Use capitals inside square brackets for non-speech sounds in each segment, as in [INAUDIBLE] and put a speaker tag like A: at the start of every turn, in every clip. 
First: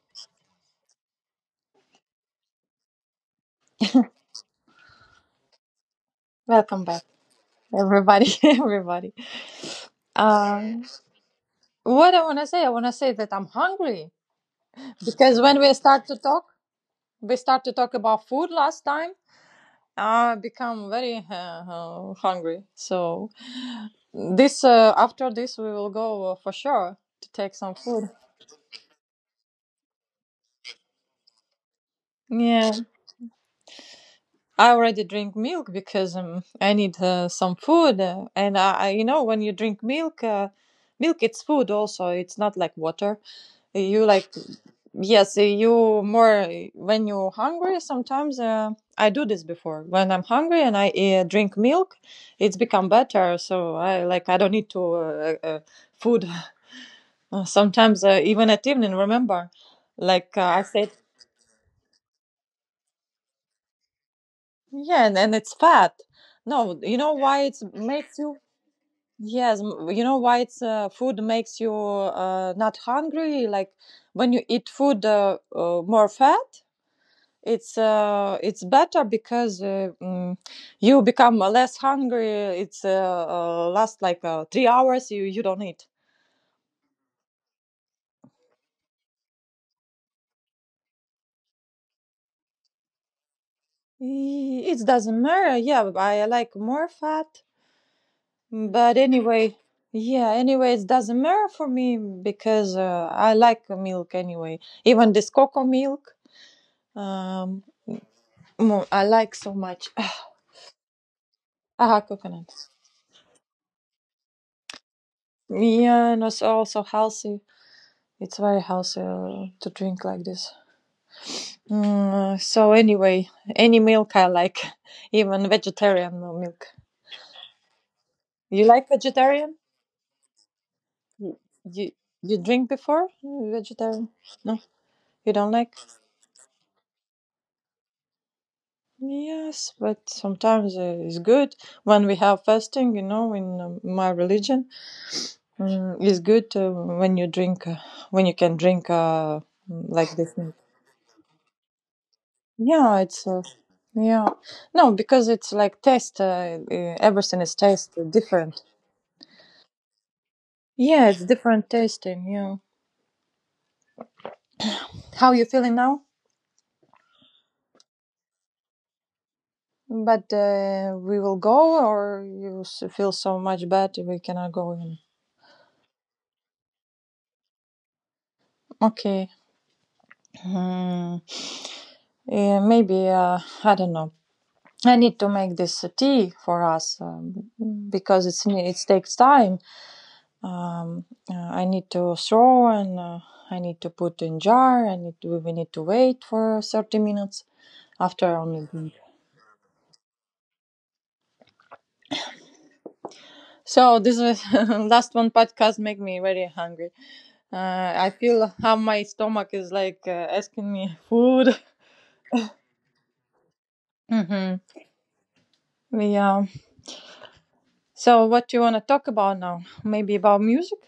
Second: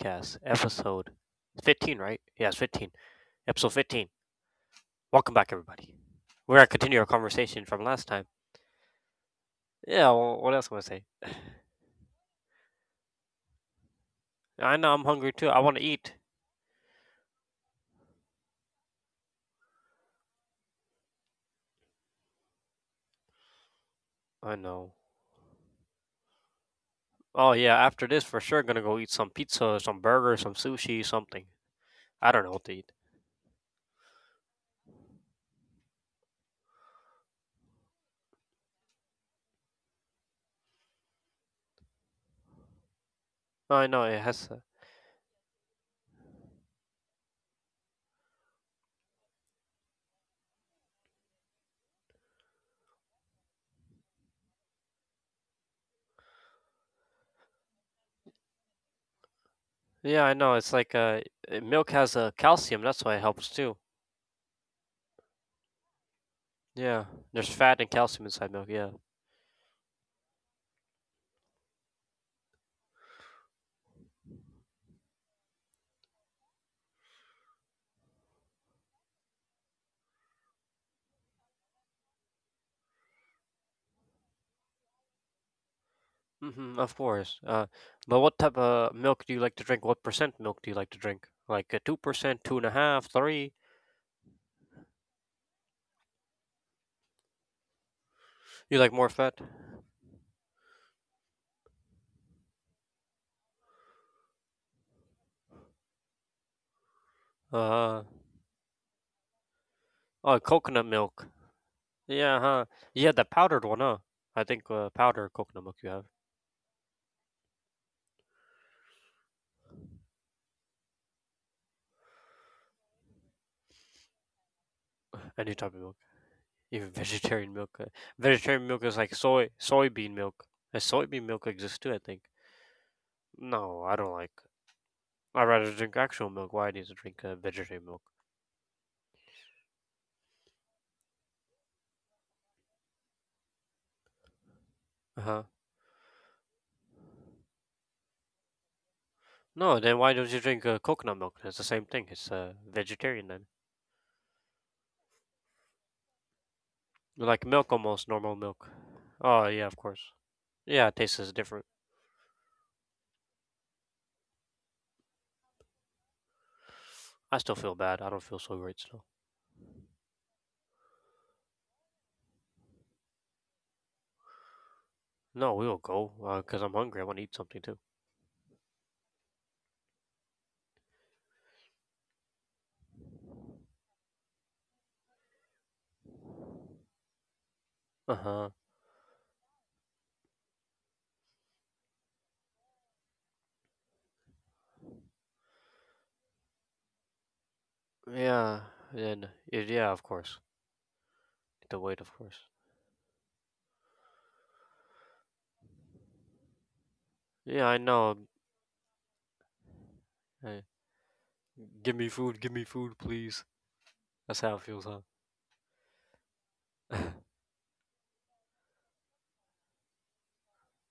A: Podcast, episode 15, right? Yes, 15. Episode 15. Welcome back, everybody. We're going to
B: Welcome
A: continue
B: back,
A: our conversation from last time.
B: everybody. [LAUGHS] everybody.
A: Yeah, well, what else can I
B: Um,
A: going to say?
B: what I want to say, I want to say that I'm hungry
A: [SIGHS] I know I'm hungry
B: because
A: too.
B: when
A: I
B: we
A: want to
B: start
A: eat.
B: to talk, we start to talk about food last time. I become very hungry. So
A: I
B: this
A: know.
B: after this, we will go for sure to
A: Oh,
B: take some
A: yeah, after
B: food.
A: this, for sure, going to go eat some pizza, some burger, some sushi, something. I don't know what to
B: Yeah,
A: eat.
B: I already drink milk because I need some food, and I, when you drink milk, milk it's food also. It's not like water
A: Oh, I know,
B: you
A: it
B: like.
A: has.
B: Yes, you more when you're hungry. Sometimes I do this before when I'm hungry and I drink milk. It's become better, so I like I don't need to food. [LAUGHS] Sometimes even at evening, remember,
A: Yeah,
B: like
A: I know.
B: I
A: It's
B: said,
A: like milk has calcium. That's why it helps too.
B: yeah, and it's fat. No, you
A: Yeah,
B: know why
A: there's
B: it
A: fat and
B: makes
A: calcium
B: you.
A: inside milk. Yeah.
B: Yes, you know why it's food makes you not hungry. Like when you eat food more fat, it's better because you become less hungry. It's last like 3 hours you don't eat.
A: Mhm, of course. But what type of milk do you like to drink? What percent milk do you like to drink? Like a 2%, two and a half, three?
B: I- it doesn't matter, yeah, I like more fat.
A: You like
B: But
A: more fat?
B: anyway, yeah, anyway it doesn't matter for me because I like milk anyway, even this cocoa milk. um
A: Uh,
B: I like so much.
A: oh,
B: [SIGHS]
A: coconut milk.
B: Ah,
A: Yeah,
B: coconut.
A: huh? Yeah, the powdered one, huh? I think powder coconut milk you have.
B: Yeah, and it's also healthy, it's very healthy to drink like this. So anyway, any milk I like, [LAUGHS]
A: [LAUGHS]
B: even
A: Any type of milk.
B: vegetarian milk.
A: Even [LAUGHS] vegetarian milk. Vegetarian
B: You
A: milk
B: like
A: is like
B: vegetarian?
A: soybean milk. Soybean
B: You
A: milk exists too,
B: you,
A: I think.
B: you drink before
A: No, I
B: vegetarian?
A: don't like.
B: No, you
A: I'd
B: don't
A: rather
B: like.
A: drink actual milk. Why I need to drink vegetarian milk?
B: Yes, but sometimes it's good when we have fasting. You know, in my religion,
A: Uh huh.
B: it's good when you can drink
A: No, then why
B: like
A: don't
B: this
A: you
B: milk.
A: drink coconut milk? It's the same thing. It's
B: Yeah, it's.
A: vegetarian then.
B: Yeah, no, because it's like taste.
A: Like
B: Everything is
A: milk
B: taste
A: almost, normal
B: different.
A: milk. Oh, yeah, of course. Yeah, it
B: Yeah,
A: tastes
B: it's
A: is different.
B: different tasting. Yeah. How you feeling now?
A: I still feel bad. I don't feel so great still.
B: But we will go, or you s- feel so much bad we cannot go in.
A: No, we will go because 'cause I'm hungry. I want to eat something too.
B: Okay. Hmm. Yeah, maybe I don't know. I need to make this tea for us,
A: Uh
B: because it's
A: huh.
B: ne- it takes time. I need to throw and I need to put in jar. I need to, we need to wait for 30 minutes after
A: Yeah,
B: only. Drink.
A: then, yeah, of course. The wait, of course.
B: So this was [LAUGHS] last one podcast make me very hungry.
A: Yeah, I
B: I
A: know.
B: feel how my stomach is like
A: Uh,
B: asking me food.
A: Give me food, give me food, please.
B: [LAUGHS]
A: That's how
B: hmm.
A: it feels, huh?
B: Yeah.
A: [LAUGHS]
B: So, what do you want to talk about now? Maybe about music?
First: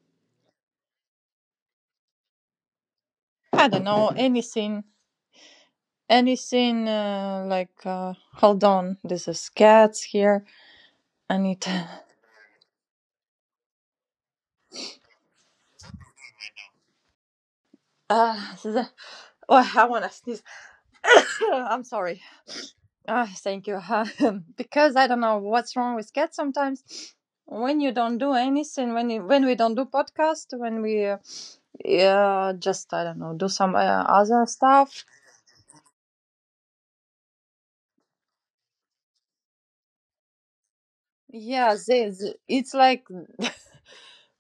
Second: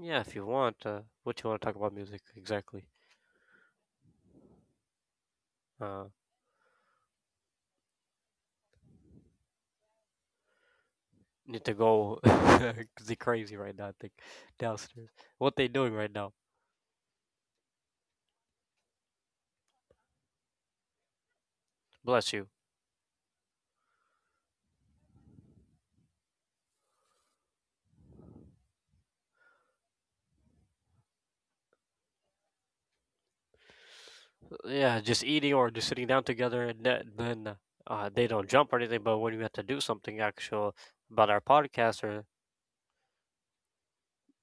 A: Yeah, if you want. What you want to talk about music exactly?
B: I don't know. Anything.
A: Uh,
B: Anything like, hold on, there's a cats here. I need
A: Need to
B: to. [LAUGHS]
A: go [LAUGHS] 'cause they crazy right now. I think downstairs. What they doing right now?
B: Uh, the- oh, I want to sneeze. [LAUGHS] I'm sorry.
A: Bless you.
B: Thank you. [LAUGHS] Because I don't know what's wrong with cats sometimes. When you don't do anything, when you, when we don't do podcast, when we yeah, just I don't know, do some other
A: Yeah,
B: stuff.
A: just eating or just sitting down together, and that, then they don't jump or anything. But when we have to do something actual about our
B: Yeah,
A: podcast, or
B: it's like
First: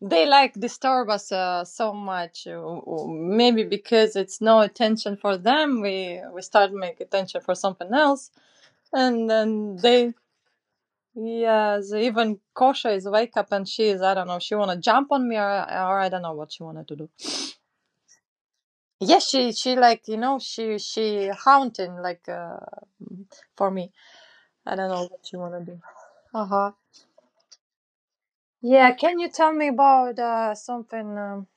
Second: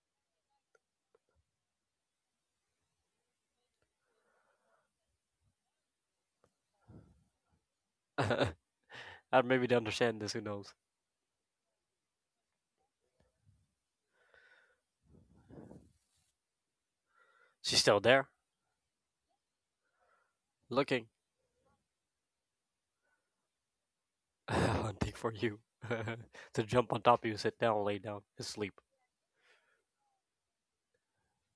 B: they like disturb us so much. Maybe because it's no attention for them we start make attention for something else, and
A: [LAUGHS] I maybe
B: then
A: to
B: they
A: understand this. Who knows?
B: yeah they even Kosha is wake up and she is I don't know she want to jump on me, or I don't know what she wanted to do.
A: She's still there,
B: Yeah, she like you know she
A: looking,
B: she haunting like for me.
A: [LAUGHS]
B: I don't know
A: hunting
B: what
A: for
B: she want
A: you.
B: to do.
A: [LAUGHS] To
B: Uh-huh.
A: jump on top of you, sit down, lay down, and sleep.
B: Yeah, can you tell me about something, um,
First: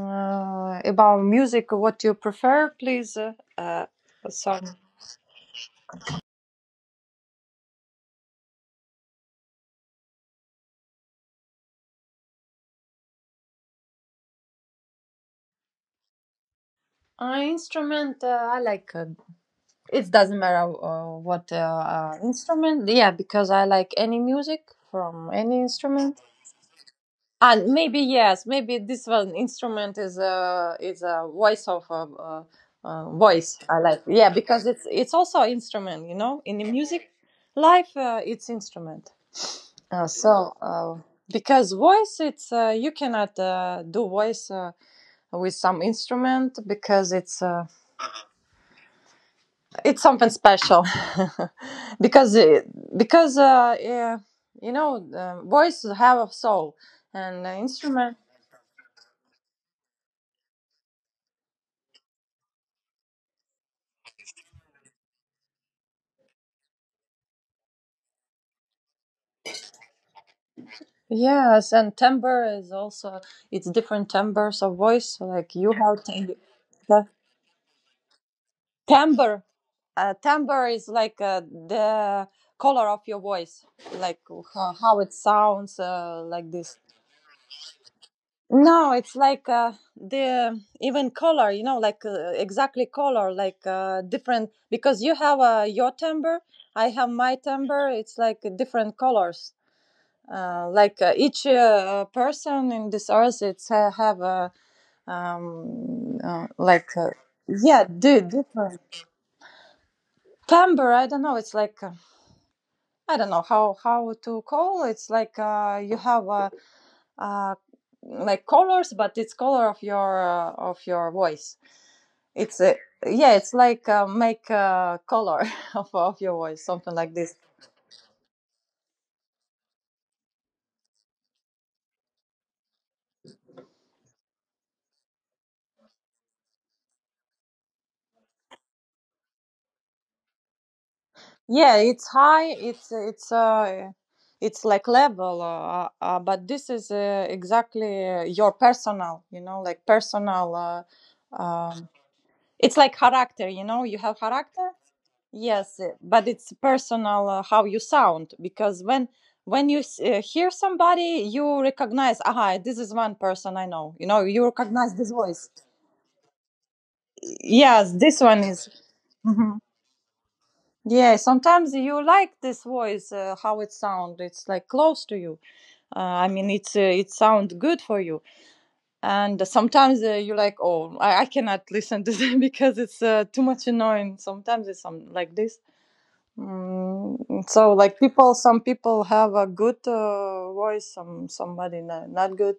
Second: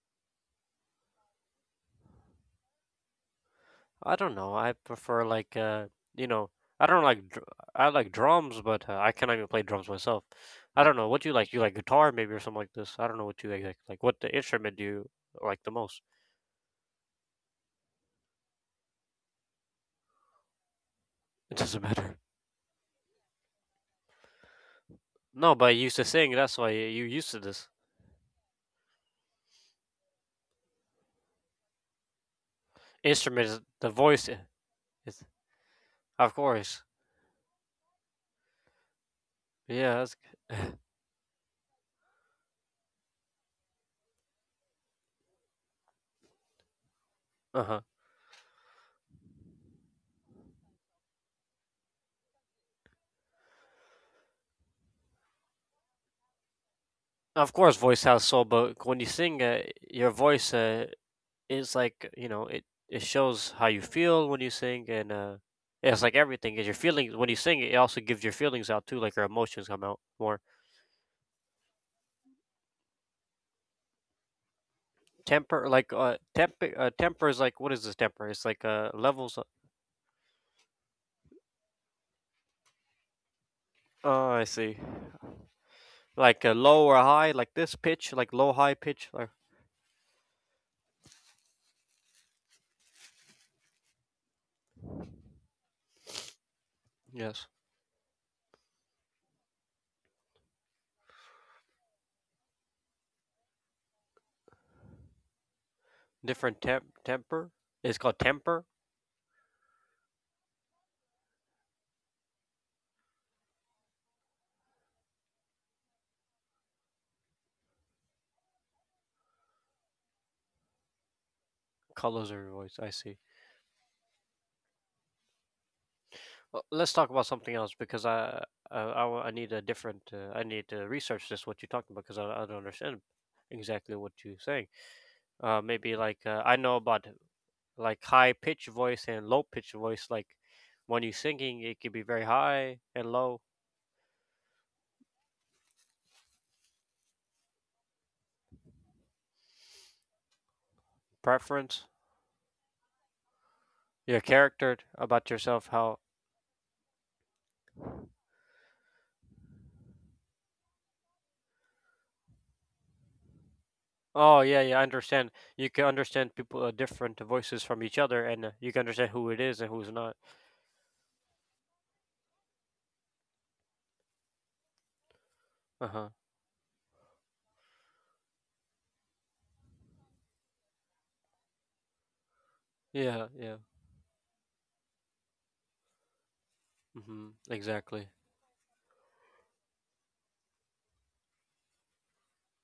B: uh, about music? What you prefer, please? Uh,
A: I
B: a
A: don't know. I
B: song,
A: prefer like you know, I don't like I like drums, but I cannot even play drums myself. I don't know what do you like. You like guitar maybe or something like this. I don't know what you like. Like what the instrument do you like the most?
B: instrument. I like. It doesn't matter
A: [LAUGHS]
B: what
A: It doesn't matter.
B: instrument. Yeah, because I like any music from
A: No,
B: any
A: but you used to
B: instrument.
A: sing. That's why you used to
B: And
A: this
B: maybe yes, maybe this one instrument is a voice of a,
A: instrument.
B: voice.
A: Is
B: I
A: the
B: like.
A: voice?
B: Yeah, because it's
A: Is
B: also an instrument. You
A: of
B: know, in the
A: course.
B: music life, it's instrument.
A: Yeah.
B: Uh,
A: That's,
B: so,
A: [LAUGHS]
B: uh, because voice, it's you cannot do voice with some instrument because
A: uh huh.
B: it's something special. [LAUGHS] because it, because yeah, you know, voice have a soul, and
A: Of course, voice
B: instrument.
A: has soul, but when you sing, your voice. It's like it shows how you feel when you sing and it's like everything is your feelings when you sing. It also gives your feelings out too, like your emotions come out more.
B: Yes, and timbre is also, it's different timbres of voice. Like
A: Temper
B: you
A: like
B: have, timbre.
A: temper temper is like what is this temper. It's like levels of-
B: Timbre. Timbre is like the color of your voice, like
A: oh, I
B: how,
A: see.
B: it sounds,
A: Like a
B: like this.
A: low or high, like this pitch, like low high
B: No,
A: pitch
B: it's
A: like
B: like the even color, you know, like exactly color, like different because you have your timbre, I have my
A: yes,
B: timbre. It's like different colors. Like each person in this earth, it's have a um, uh,
A: different
B: like uh,
A: temper.
B: yeah,
A: It's called temper.
B: different timbre. I don't know. It's like I don't know how to call. It's like you have uh, like colors, but it's color of your, of your voice.
A: Colors of your
B: It's
A: voice, I see.
B: yeah, it's like make color [LAUGHS] of your
A: Well,
B: voice,
A: let's
B: something
A: talk
B: like
A: about
B: this.
A: something else because I I need a different I need to research this what you're talking about because I don't understand exactly what you're saying. Maybe like I know about like high pitch voice and low pitch voice. Like when you're singing, it
B: Yeah,
A: could be
B: it's
A: very
B: high.
A: high
B: It's
A: and
B: it's
A: low.
B: uh, it's like level, but this is exactly your personal. You know, like personal.
A: Preference,
B: Um, it's like character. You know, you
A: your
B: have
A: character
B: character.
A: about yourself.
B: Yes,
A: How?
B: but it's personal, how you sound because when you s- hear somebody, you recognize, aha, this is one person I know. You know,
A: Oh
B: you
A: yeah, yeah. I
B: recognize this
A: understand.
B: voice.
A: You can understand people different voices from each
B: Yes,
A: other,
B: this
A: and
B: one
A: you
B: is.
A: can understand who it is
B: Mhm.
A: and who's not.
B: Yeah, sometimes you like this voice, how it sounds. It's like close to you.
A: Uh huh.
B: I mean, it sounds good for you. And sometimes you like, oh, I cannot listen to [LAUGHS] them because it's
A: Yeah,
B: too
A: yeah.
B: much annoying. Sometimes it's some like this.
A: Mm-hmm.
B: Mm, so like
A: Exactly.
B: people, some people have a good voice, some somebody not, not good.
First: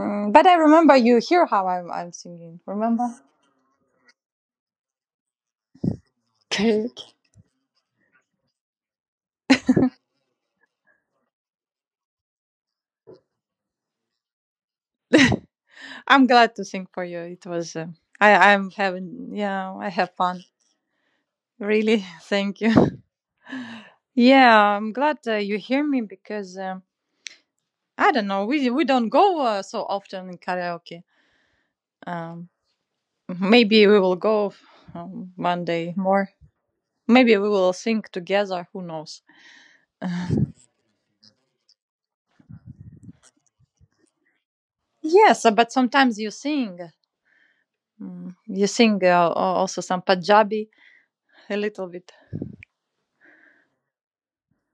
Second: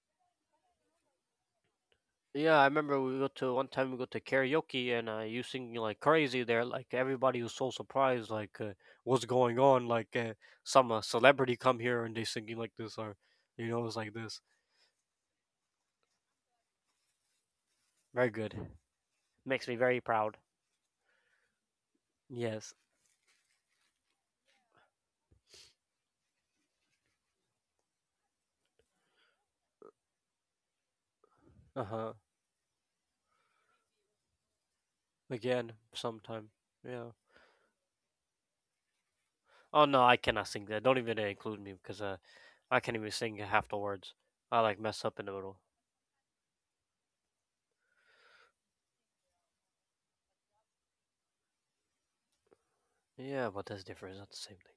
B: But I remember you hear how I'm
A: Yeah,
B: singing,
A: I remember
B: remember?
A: we go to one time we go to karaoke and you singing like crazy there.
B: Okay,
A: Like everybody was so surprised, like what's going on? Like some celebrity come here and they singing like this, or you know, it's like this.
B: I'm glad to sing for you. It was
A: Very
B: i
A: good.
B: i'm having,
A: Makes
B: yeah,
A: me
B: I
A: very
B: have
A: proud.
B: fun. Really. [LAUGHS] Thank
A: Yes.
B: you. [LAUGHS] Yeah, I'm glad you hear me because I don't know we don't go so often in karaoke.
A: Uh huh.
B: um maybe we will go, one
A: Again,
B: day more,
A: sometime. Yeah.
B: maybe we will sing together, who knows?
A: Oh no, I cannot sing that. Don't even include me because I can't even sing half the words. I like mess up in the
B: Yes,
A: middle.
B: but sometimes you sing. You sing also some Punjabi a little bit.
A: Yeah, but that's different. It's not the same thing.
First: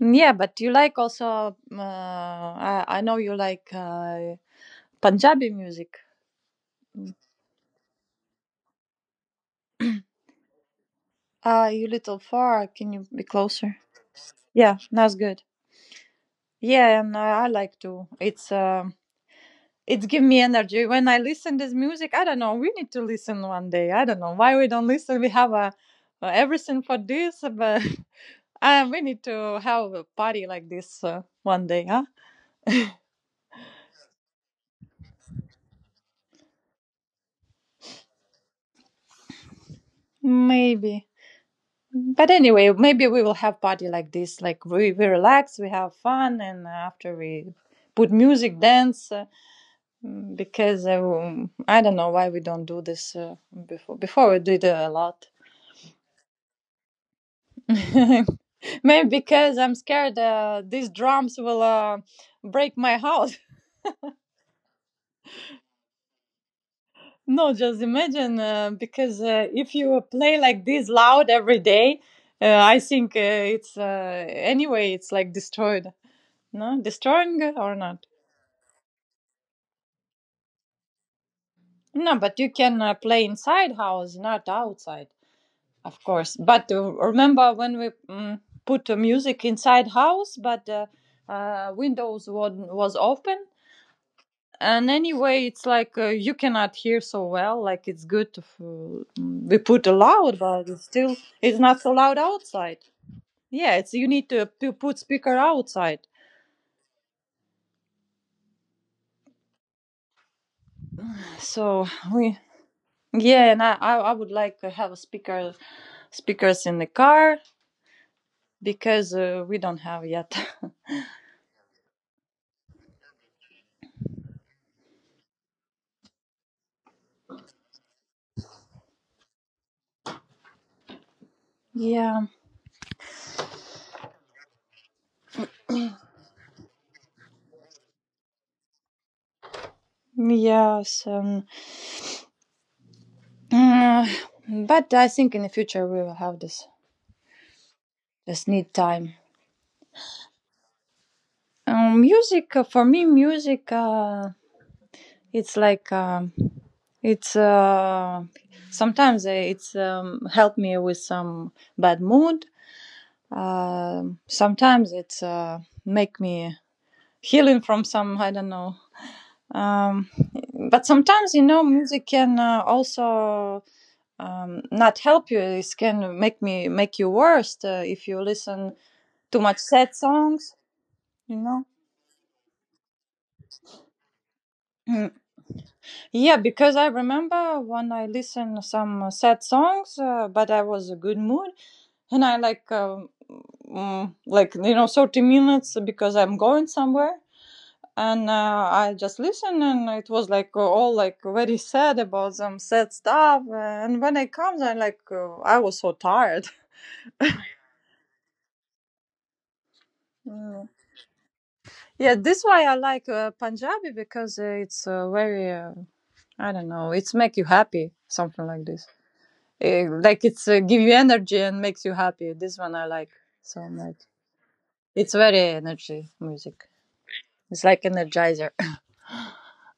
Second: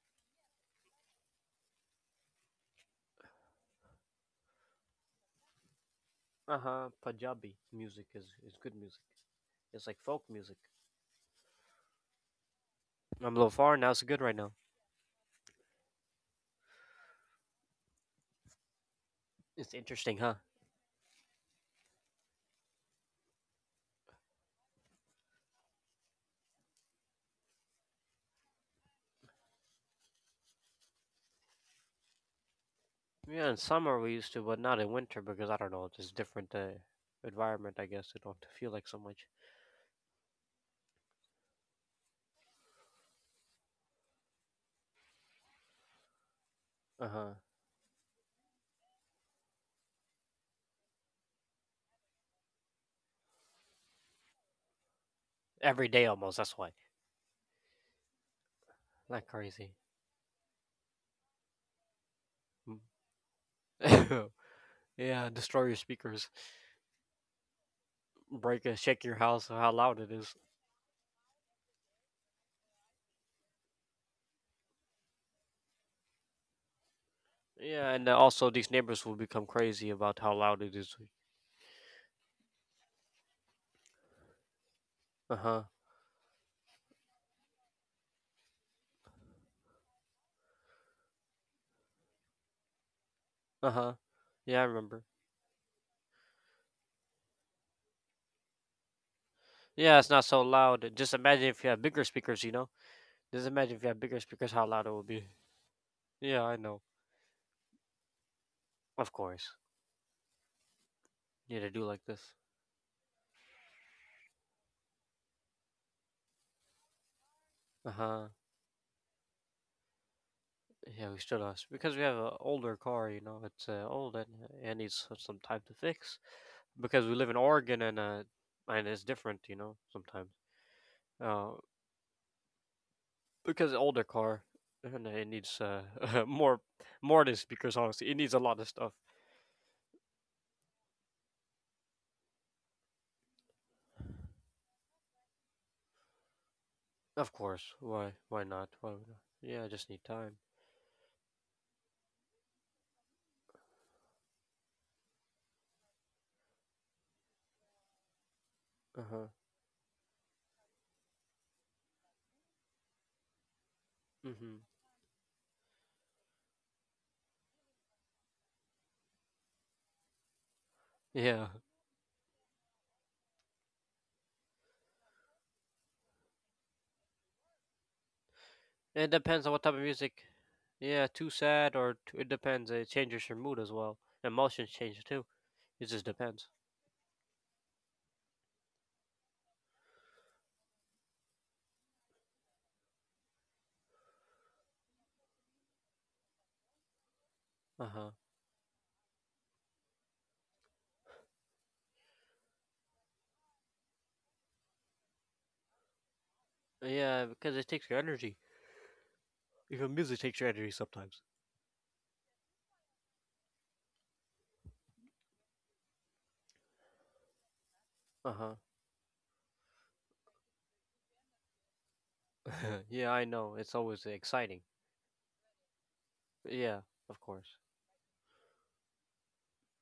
B: Yeah, but you like also. I know you like Punjabi music.
A: Uh huh. Punjabi music is good music. It's like folk music.
B: You little far. Can you be
A: I'm a little far
B: closer?
A: now. It's good right now.
B: Yeah, that's good. Yeah, and I like to.
A: It's
B: It's
A: interesting,
B: give
A: huh?
B: me energy when I listen this music. I don't know. We need to listen one day. I don't know why we don't listen. We have a everything for this, but we need to have a party like this one day, huh?
A: Yeah, in summer we used to, but not in winter because I don't know. It's just different environment, I guess. It don't feel like so much.
B: Maybe. But anyway, maybe we will have party like this. Like we relax, we have fun, and
A: Uh
B: after
A: huh.
B: we put music, dance. Because I don't know why we don't do this before. Before we did a lot.
A: Every day almost. That's why.
B: [LAUGHS] Maybe
A: Not
B: because
A: crazy.
B: I'm scared these drums will break
A: Mm.
B: my house.
A: [LAUGHS] Yeah, destroy your speakers,
B: No, just imagine
A: break and shake your
B: because
A: house. How
B: if
A: loud
B: you
A: it is.
B: play like this loud every day, I think it's anyway it's like destroyed. No, destroying or
A: Yeah,
B: not?
A: and also these neighbors will become crazy about how loud it is.
B: No, but you can play inside house, not outside,
A: Uh huh.
B: of course. But remember when we put music inside house, but windows was open,
A: Uh huh. Yeah, I
B: and
A: remember.
B: anyway it's like you cannot hear so well, like it's good to f- we put a
A: Yeah, it's not
B: loud
A: so
B: but it's
A: loud. Just
B: still
A: imagine
B: it's
A: if you have
B: not so
A: bigger
B: loud
A: speakers. You know.
B: outside.
A: Just imagine
B: Yeah,
A: if you
B: it's
A: have
B: you
A: bigger
B: need to,
A: speakers, how
B: to
A: loud it
B: put
A: will be.
B: speaker outside,
A: Yeah, I know. Of course. Yeah, they do
B: so
A: like this.
B: we yeah, and I would like to have a speakers in the car
A: Uh huh.
B: because we don't have yet. [LAUGHS]
A: Yeah, we still us because we have an older car. You know, it's old and it needs some time to fix. Because we live in Oregon and it's different. You know, sometimes. Uh,
B: Yeah.
A: because older car and it needs [LAUGHS] more more than speakers. Honestly, it needs a lot of stuff.
B: Yes, uh, but I think in the future we will have this.
A: Of course. Why? Why
B: Just
A: not?
B: need
A: Why would
B: time.
A: not? Yeah, I just need time.
B: Music, for me music it's like it's
A: Uh huh.
B: sometimes it's help me with some bad mood.
A: Mhm.
B: Sometimes it's make me healing from some I don't know. Um, but sometimes, you
A: Yeah.
B: know, music can also not help you. It can make me make you worse if you listen
A: It
B: too
A: depends on
B: much
A: what type of
B: sad
A: music.
B: songs.
A: Yeah, too
B: You know.
A: sad or too, it depends. It changes your mood as well. Emotions change too. It just
B: Yeah,
A: depends.
B: because I remember when I listened some sad songs, but I was a good mood, and I like like you know 30 minutes because I'm going somewhere,
A: Uh huh.
B: and I just listen, and it was like all like very sad about some sad stuff, and when I comes, I like I was so tired. [LAUGHS]
A: Yeah, because it takes your energy. Your music takes your energy
B: Mm.
A: sometimes.
B: Yeah, this why I like Punjabi because it's very I don't know, it's make you happy,
A: Uh
B: something
A: huh.
B: like this. Eh, like it's give you energy and makes you happy. This one
A: [LAUGHS]
B: I
A: Yeah,
B: like
A: I know.
B: so
A: It's
B: much.
A: always exciting.
B: It's very energy music.
A: Yeah, of course.
B: It's like energizer. [LAUGHS]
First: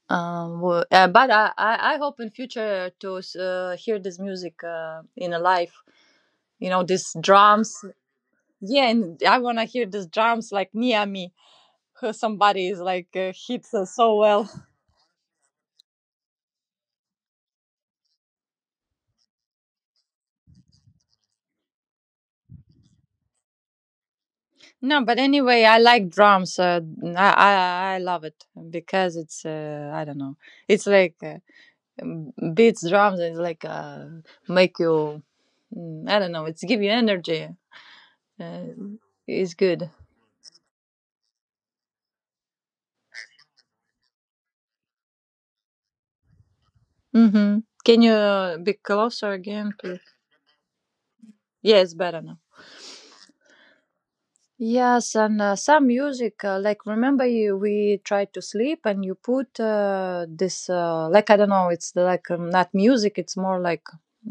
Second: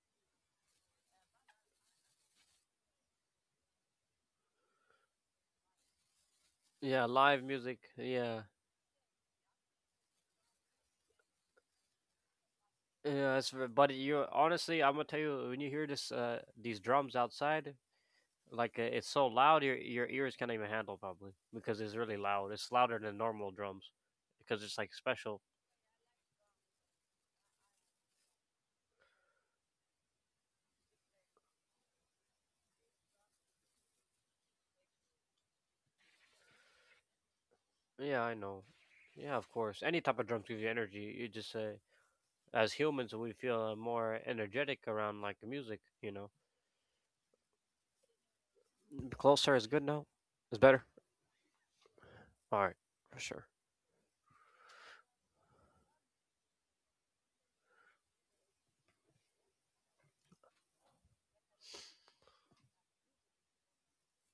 B: But I hope in future to hear this music in a live. You know,
A: Yeah,
B: these
A: live music.
B: drums.
A: Yeah.
B: Yeah, and I wanna hear these drums like near me. [LAUGHS] Somebody is like
A: Yeah,
B: hits
A: but
B: so
A: you
B: well. [LAUGHS]
A: honestly, I'm gonna tell you when you hear this, these drums outside. Like it's so loud, your ears can't even handle probably because it's really loud. It's louder than normal drums because it's like
B: No, but
A: special.
B: anyway, I like drums. I love it because it's I don't know. It's like. Beats drums and like make you I don't know, it's give you energy
A: Yeah, I
B: uh,
A: know. Yeah, of
B: it's
A: course.
B: good.
A: Any type of drums gives you energy. You just as humans, we feel more energetic around like music. You know,
B: hmm can you be closer
A: closer is
B: again
A: good now.
B: please?
A: It's better.
B: Yeah, it's better now.
A: All right, for sure.
B: Yes, and some music like remember you, we tried to sleep and you put this like I don't know it's like not music, it's more like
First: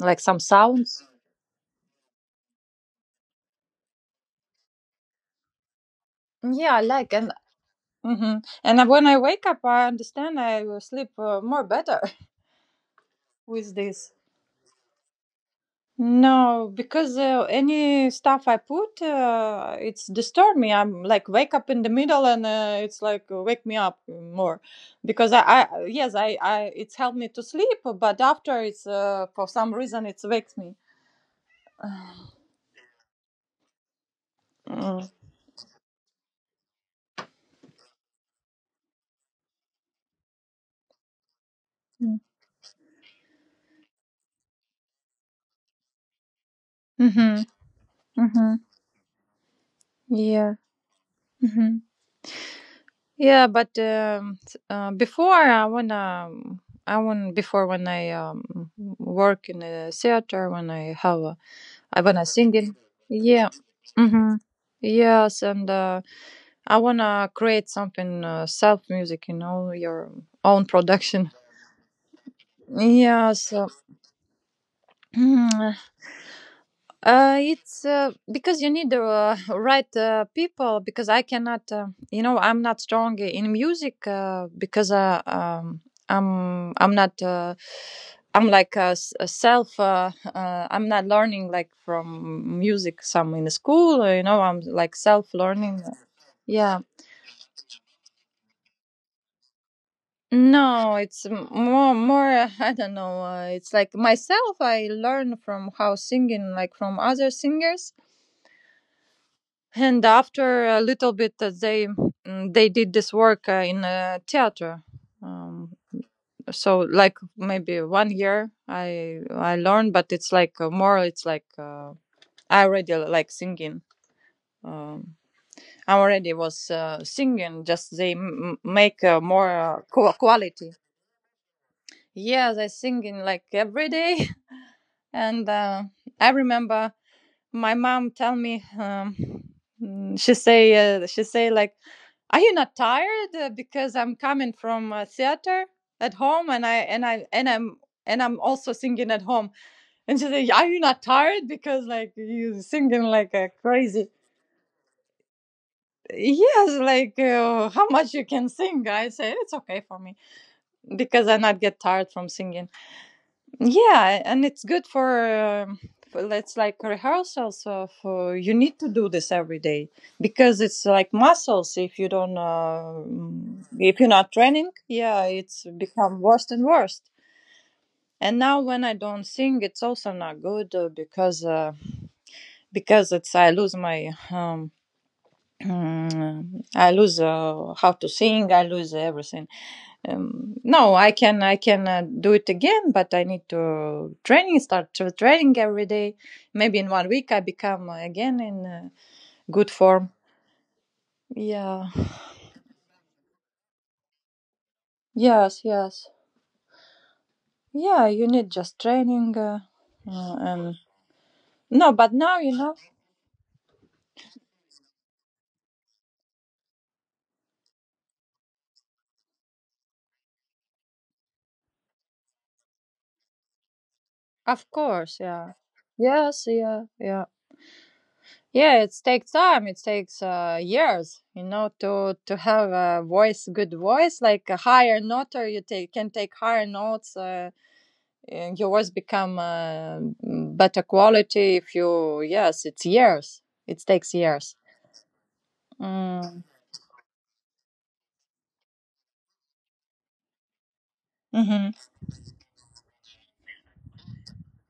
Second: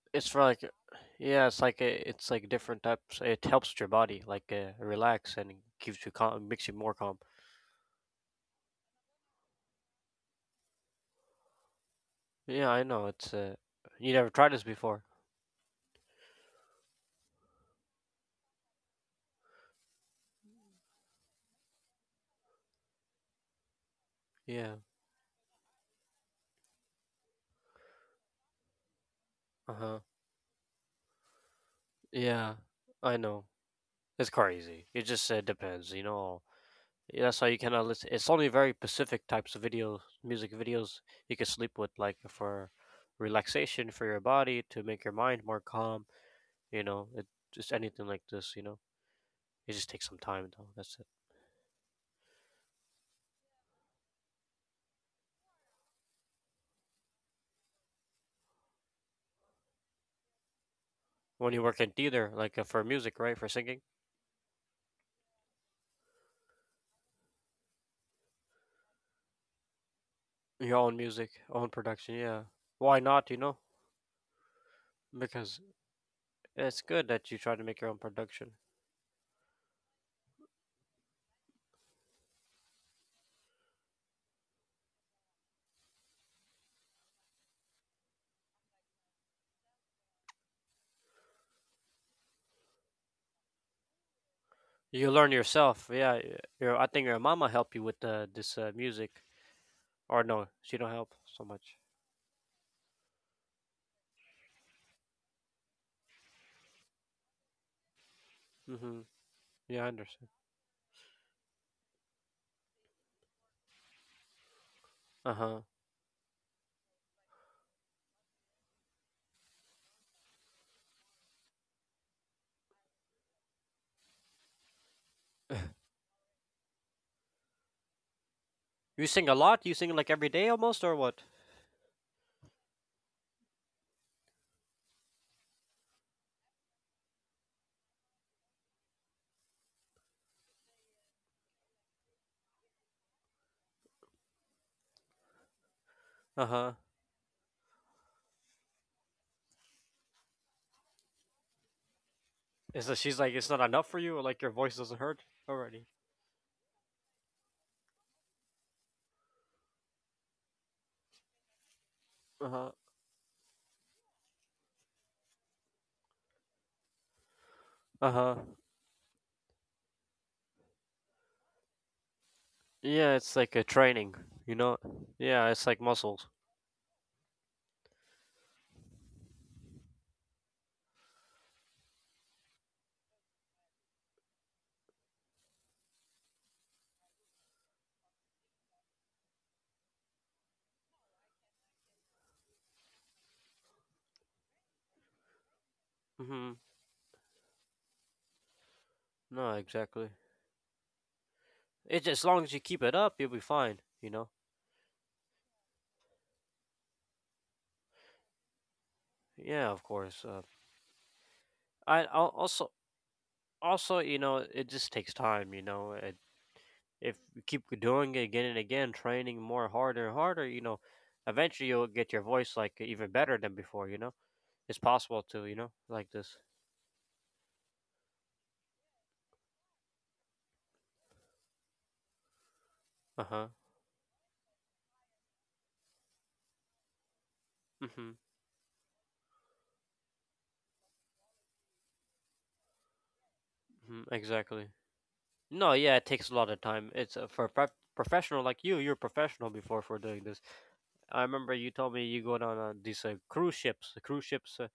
B: like
A: It's
B: some
A: for like,
B: sounds.
A: yeah, it's like a, it's like different types. It helps your body like relax and it keeps you calm, makes you
B: Yeah, I
A: more
B: like.
A: calm.
B: And hmm and when I wake up I understand I will sleep more better.
A: Yeah, I know. It's
B: [LAUGHS] With this.
A: you never tried this before.
B: No, because any stuff I put, it's disturb me. I'm like wake up in the middle, and it's like wake me up more,
A: Yeah.
B: because I, it's helped me to sleep, but after it's for some
A: Uh-huh.
B: reason it's wakes me.
A: Yeah, I know. It's crazy. It
B: Mm.
A: just depends, you know. Yeah, that's how you cannot listen. It's only very specific types of videos, music videos you can sleep with, like for relaxation for your body to make your mind more calm. You know, it
B: Mhm.
A: just anything like this. You
B: Mhm.
A: know, it just takes some time
B: Yeah.
A: though. That's it.
B: Mhm. Yeah, but before I wanna, I want before when I work in a theater, when I have
A: When you work in
B: I wanna
A: theater,
B: sing
A: like
B: it.
A: for music, right, for
B: Yeah.
A: singing,
B: Mm-hmm. Yes, and I wanna create something self music, you know, your own
A: your own
B: production.
A: music, own production. Yeah, why not?
B: Yeah,
A: You know,
B: so.
A: because
B: [CLEARS THROAT]
A: it's good that you try to make
B: It's
A: your own production.
B: Because you need the [LAUGHS] right people. Because I cannot, you know, I'm not strong in music because I'm not. I'm like a, s- a self. I'm not learning like from music. Some in school, you know. I'm like
A: You learn
B: self learning.
A: yourself. Yeah, your
B: Yeah.
A: I think your mama helped you with this music, or no, she don't
B: No,
A: help
B: it's
A: so
B: m-
A: much.
B: more more. [LAUGHS] I don't know. It's like myself. I learn from how singing, like from other singers.
A: Mm-hmm. Yeah, I
B: And
A: understand.
B: after a little bit they did this work in a theater,
A: Uh huh.
B: um, so like maybe one year I learned, but it's like I already like singing, um, I already was singing, just they m- make
A: You sing a lot. You sing like every day
B: quality.
A: almost, or what?
B: Yes, I sing in like every day. [LAUGHS] And I remember my mom tell me she say like, are you not tired? Because I'm coming from theater at
A: Uh
B: home and
A: huh.
B: I'm also singing at home, and she said, are you not tired because like you
A: Is that
B: singing
A: she's like
B: like
A: it's
B: a
A: not enough for
B: crazy?
A: you, or like your voice doesn't hurt already?
B: Yes, like how much you can sing. I say it's okay for me because I not get tired from
A: Uh
B: singing.
A: huh.
B: Yeah, and it's good um, for let's like rehearsals of
A: Uh huh.
B: you need to do this every day, because it's like muscles. If you don't
A: Yeah, it's like a
B: if you're
A: training.
B: not
A: You
B: training,
A: know.
B: yeah,
A: Yeah, it's
B: it's
A: like
B: become
A: muscles.
B: worse and worse. And now when I don't sing, it's also not good because it's I lose my [CLEARS THROAT] I lose how to sing. I lose everything. No, I can do it again, but I need to training, start to training every day.
A: Mm-hmm.
B: Maybe in one week I become again in
A: No,
B: good
A: exactly.
B: form. Yeah.
A: It as long as you keep it up, you'll be fine. You know.
B: Yes, yes, yeah, you need just training.
A: Yeah, of course.
B: And no,
A: I
B: but now you
A: also
B: know.
A: also you know it just takes time. You know, it if you keep doing it again and again, training more harder and harder, you know, eventually you'll get your voice like even better than before, you know?
B: Of
A: It's
B: course,
A: possible to,
B: yeah.
A: you know, like this.
B: yes yeah yeah yeah, it takes time, it takes years, you know, to have a
A: Uh huh.
B: voice, good voice, like a higher note, or you take can take higher notes.
A: Mm-hmm.
B: Your voice become better quality if you. Yes, it's years, it
A: Hmm.
B: takes years.
A: Exactly. No, yeah, it takes a
B: Mm.
A: lot of time. It's for a prep professional like you. You're a professional before for doing this. I remember you
B: Hmm.
A: told me you go down on these cruise ships. The cruise ships uh,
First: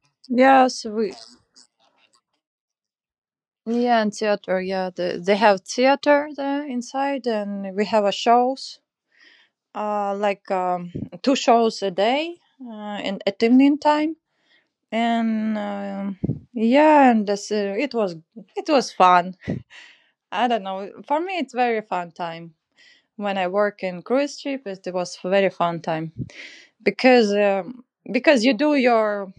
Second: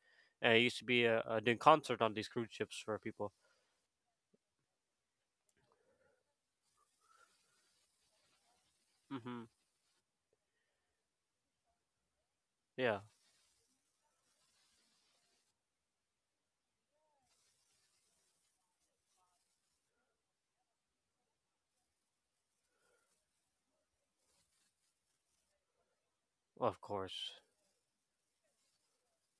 A: uh, used to
B: Yes,
A: be
B: we.
A: doing concert on these cruise ships for people.
B: Yeah, and theater, yeah, they have theater there inside and we have a shows
A: Mm-hmm.
B: like two shows a day
A: Yeah,
B: in at evening time. And yeah, and it was, it was fun. I don't know, for me it's very fun time. When I work in cruise ship, it was very fun time,
A: of course.
B: because um, because you do your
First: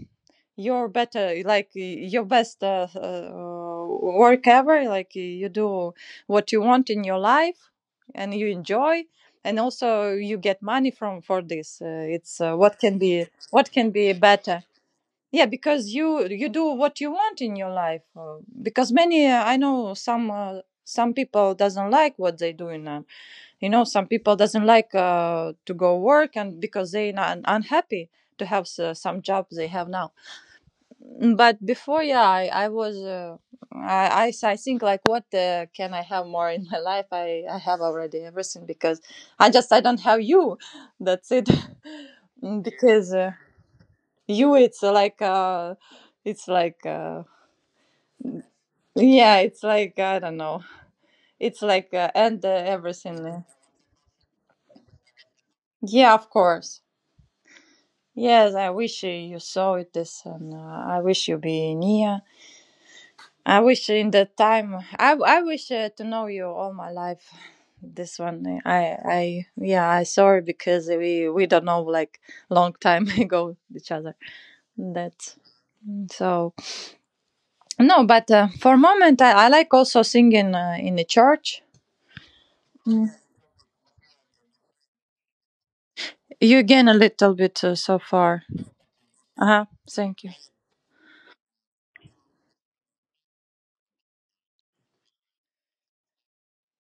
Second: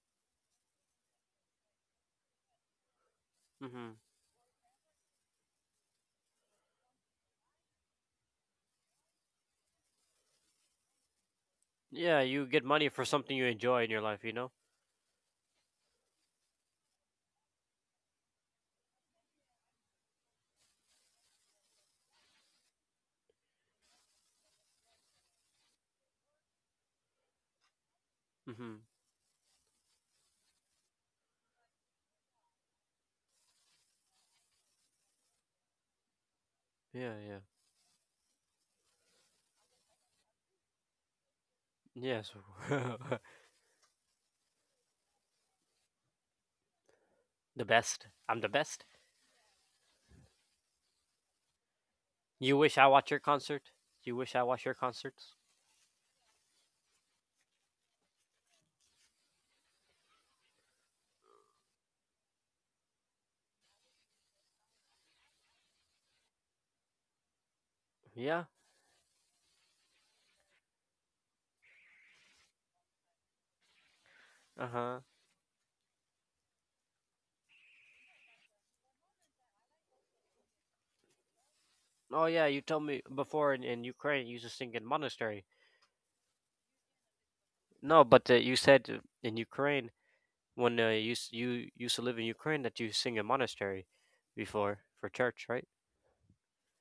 B: your better like, your best
A: Mm-hmm.
B: work ever, like you do what you want in your life and you enjoy, and also you get money from for this.
A: Yeah,
B: It's
A: you get
B: What
A: money
B: can
A: for
B: be,
A: something you
B: what
A: enjoy
B: can
A: in your
B: be
A: life, you know?
B: better? Yeah, because you do what you want in your life. Because many I know some people doesn't like what they do in you know, some people doesn't like to go work, and because they not unhappy to have
A: Mm-hmm.
B: s- some job they have now. Mm, but before, I was I think like, what can I have more in my [LAUGHS] life?
A: Yeah, yeah.
B: I have already everything, because I just, I don't have you, that's it.
A: Yeah, so
B: [LAUGHS] Because
A: [LAUGHS]
B: you, it's like it's like uh,
A: the best. I'm the best.
B: yeah, it's like I don't know. It's like and
A: You wish I watch your
B: Everything.
A: concert? You wish I watch your concerts?
B: Yeah, of course. Yes, I wish you saw it this, and I wish you be near. I wish in that time. I wish to know you all my life. This
A: Yeah.
B: one, I yeah, I sorry because we don't know like long time [LAUGHS] ago each other.
A: Uh-huh.
B: That, so, no, but for moment, I like also singing in the church.
A: Oh yeah, you told me
B: Mm.
A: before in Ukraine you used to sing in monastery.
B: You gain a little bit so
A: No, but
B: far.
A: you said in
B: Uh huh.
A: Ukraine
B: Thank you.
A: when you used to live in Ukraine that you sing in monastery before for church, right?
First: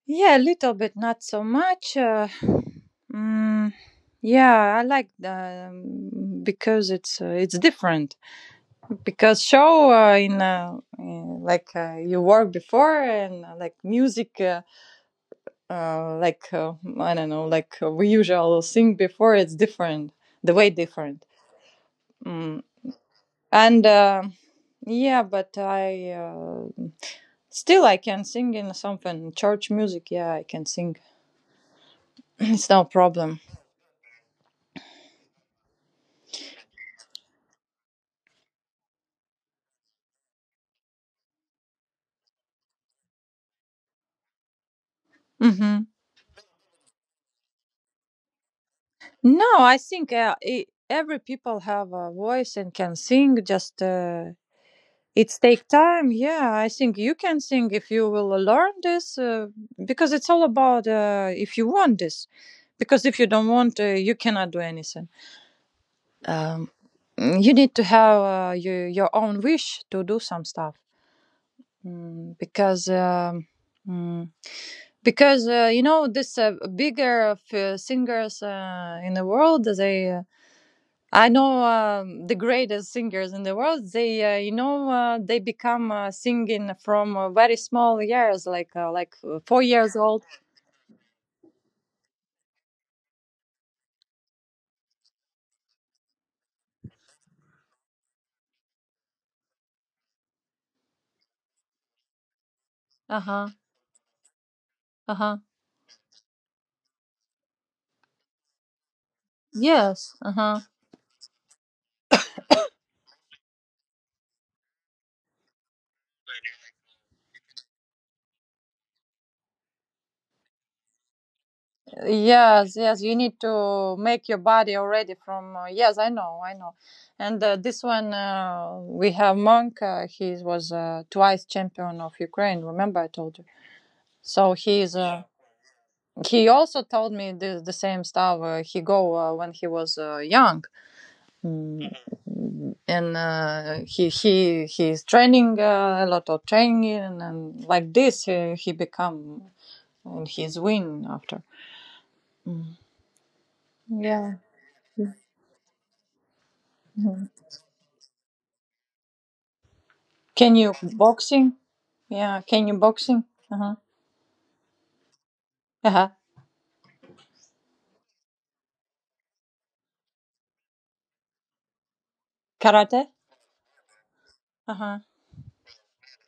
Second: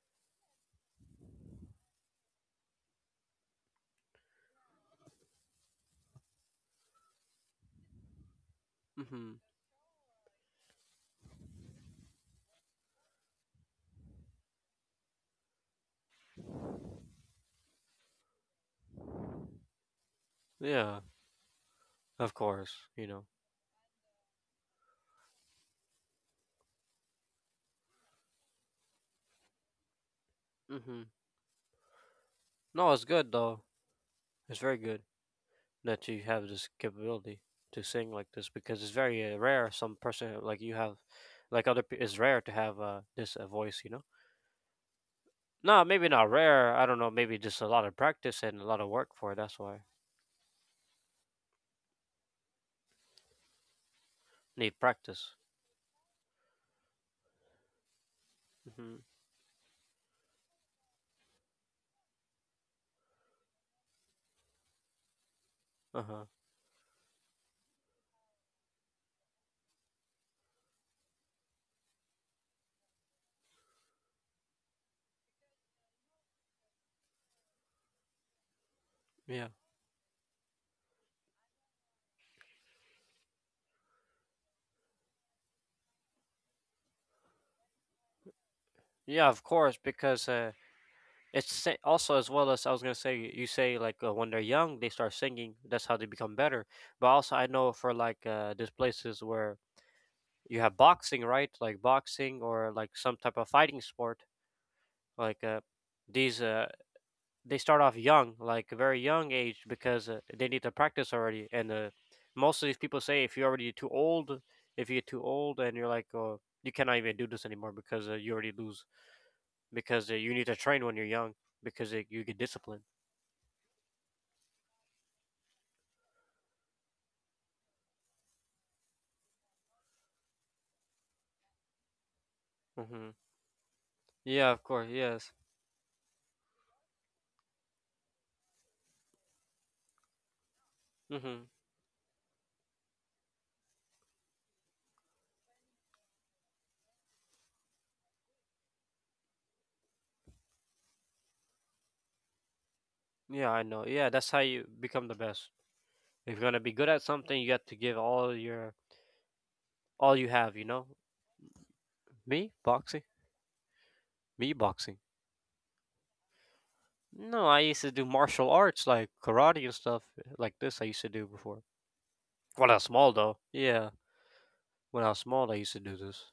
B: Yeah, a little bit, not so much. Mm, yeah, I like the, because it's different.
A: Mm-hmm.
B: Because show like you work before, and like music, uh, like uh, I don't know, like we usually sing before. It's different, the way
A: Yeah,
B: different.
A: of
B: Mm.
A: course, you know.
B: And yeah, but I. Still, I can sing in something church music. Yeah, I can sing.
A: Mm-hmm.
B: [LAUGHS] [CLEARS THROAT] It's no
A: No, it's good
B: problem.
A: though. It's very good that you have this capability to sing like this because it's very rare. Some person like you have, like other, it's rare to have this voice. You know, no,
B: Hmm.
A: maybe not rare. I don't know. Maybe just a lot of practice and a lot of work for it.
B: No,
A: That's why
B: I think every people have a voice and can sing. Just
A: need practice.
B: it's take time. Yeah, I think you can sing if you will learn
A: Hmm.
B: this. Because it's all about if you want this. Because if you don't want, you cannot do anything.
A: Uh huh.
B: Um, you need to have your own wish to do some stuff. Mm, because. Um, mm, because you know this bigger of, singers in the
A: Yeah.
B: world they. I know the greatest singers in the world they, you know they become singing from uh, very small years like uh, like
A: Yeah. Of
B: uh, four
A: course,
B: years old.
A: because also as well as I was gonna say. You say like when they're young, they start singing. That's how they become better. But also, I know for like these places where you have boxing, right? Like boxing or like some type of
B: Uh-huh.
A: fighting sport
B: Uh-huh.
A: like these they start off young like a very young age because
B: Yes.
A: they need
B: Uh-huh.
A: to practice already and most of these people say if you're already too old, if you get too old and you're like, oh, you cannot even do this anymore because you already lose because you need to train when you're young because you get
B: Yes,
A: disciplined.
B: yes, you need to make your body already from. Yes, I know, I know. And this one we have monk he was twice champion of Ukraine, remember
A: Hmm.
B: I told you? So
A: Yeah, of course,
B: he's
A: yes.
B: he also told me the same stuff. He go when he was young,
A: Hmm.
B: Mm, and he's training a lot of training, and like this he become, and he's win after. Mm.
A: Yeah, I know, yeah, that's how
B: Yeah.
A: you become the best. If you're gonna be good at
B: Mhm.
A: something, you have to give all your, all you have,
B: Can
A: you
B: you
A: know.
B: boxing? Yeah.
A: Me
B: Can you
A: boxing?
B: boxing? Uh huh.
A: Me boxing?
B: Uh huh.
A: No, I used to do martial arts like karate and stuff like this. I used to do before when I was small,
B: Karate.
A: though. Yeah,
B: Uh
A: when
B: huh.
A: I was small, I used to do this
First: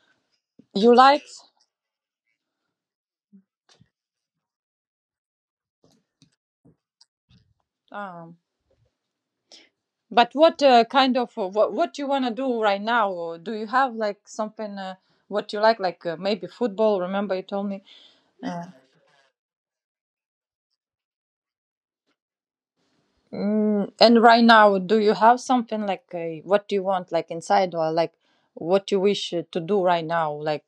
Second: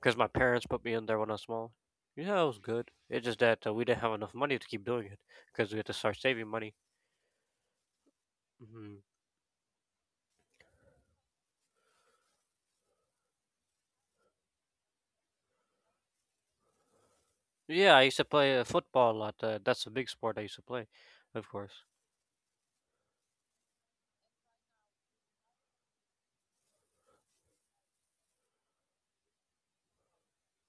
A: because my parents put me
B: You
A: in there
B: like?
A: when I was small. Yeah, it was good. It's just that we didn't have enough money to keep doing it because we had to start saving money.
B: Um.
A: Hmm.
B: But what kind of what you wanna do right now? Or do you have like something what you like maybe football? Remember you told me.
A: Yeah, I used to play
B: Uh,
A: football a lot. That's a big sport I used to play, of course.
B: and right now, do you have something like what you want like inside, or like what you wish to do right now? Like,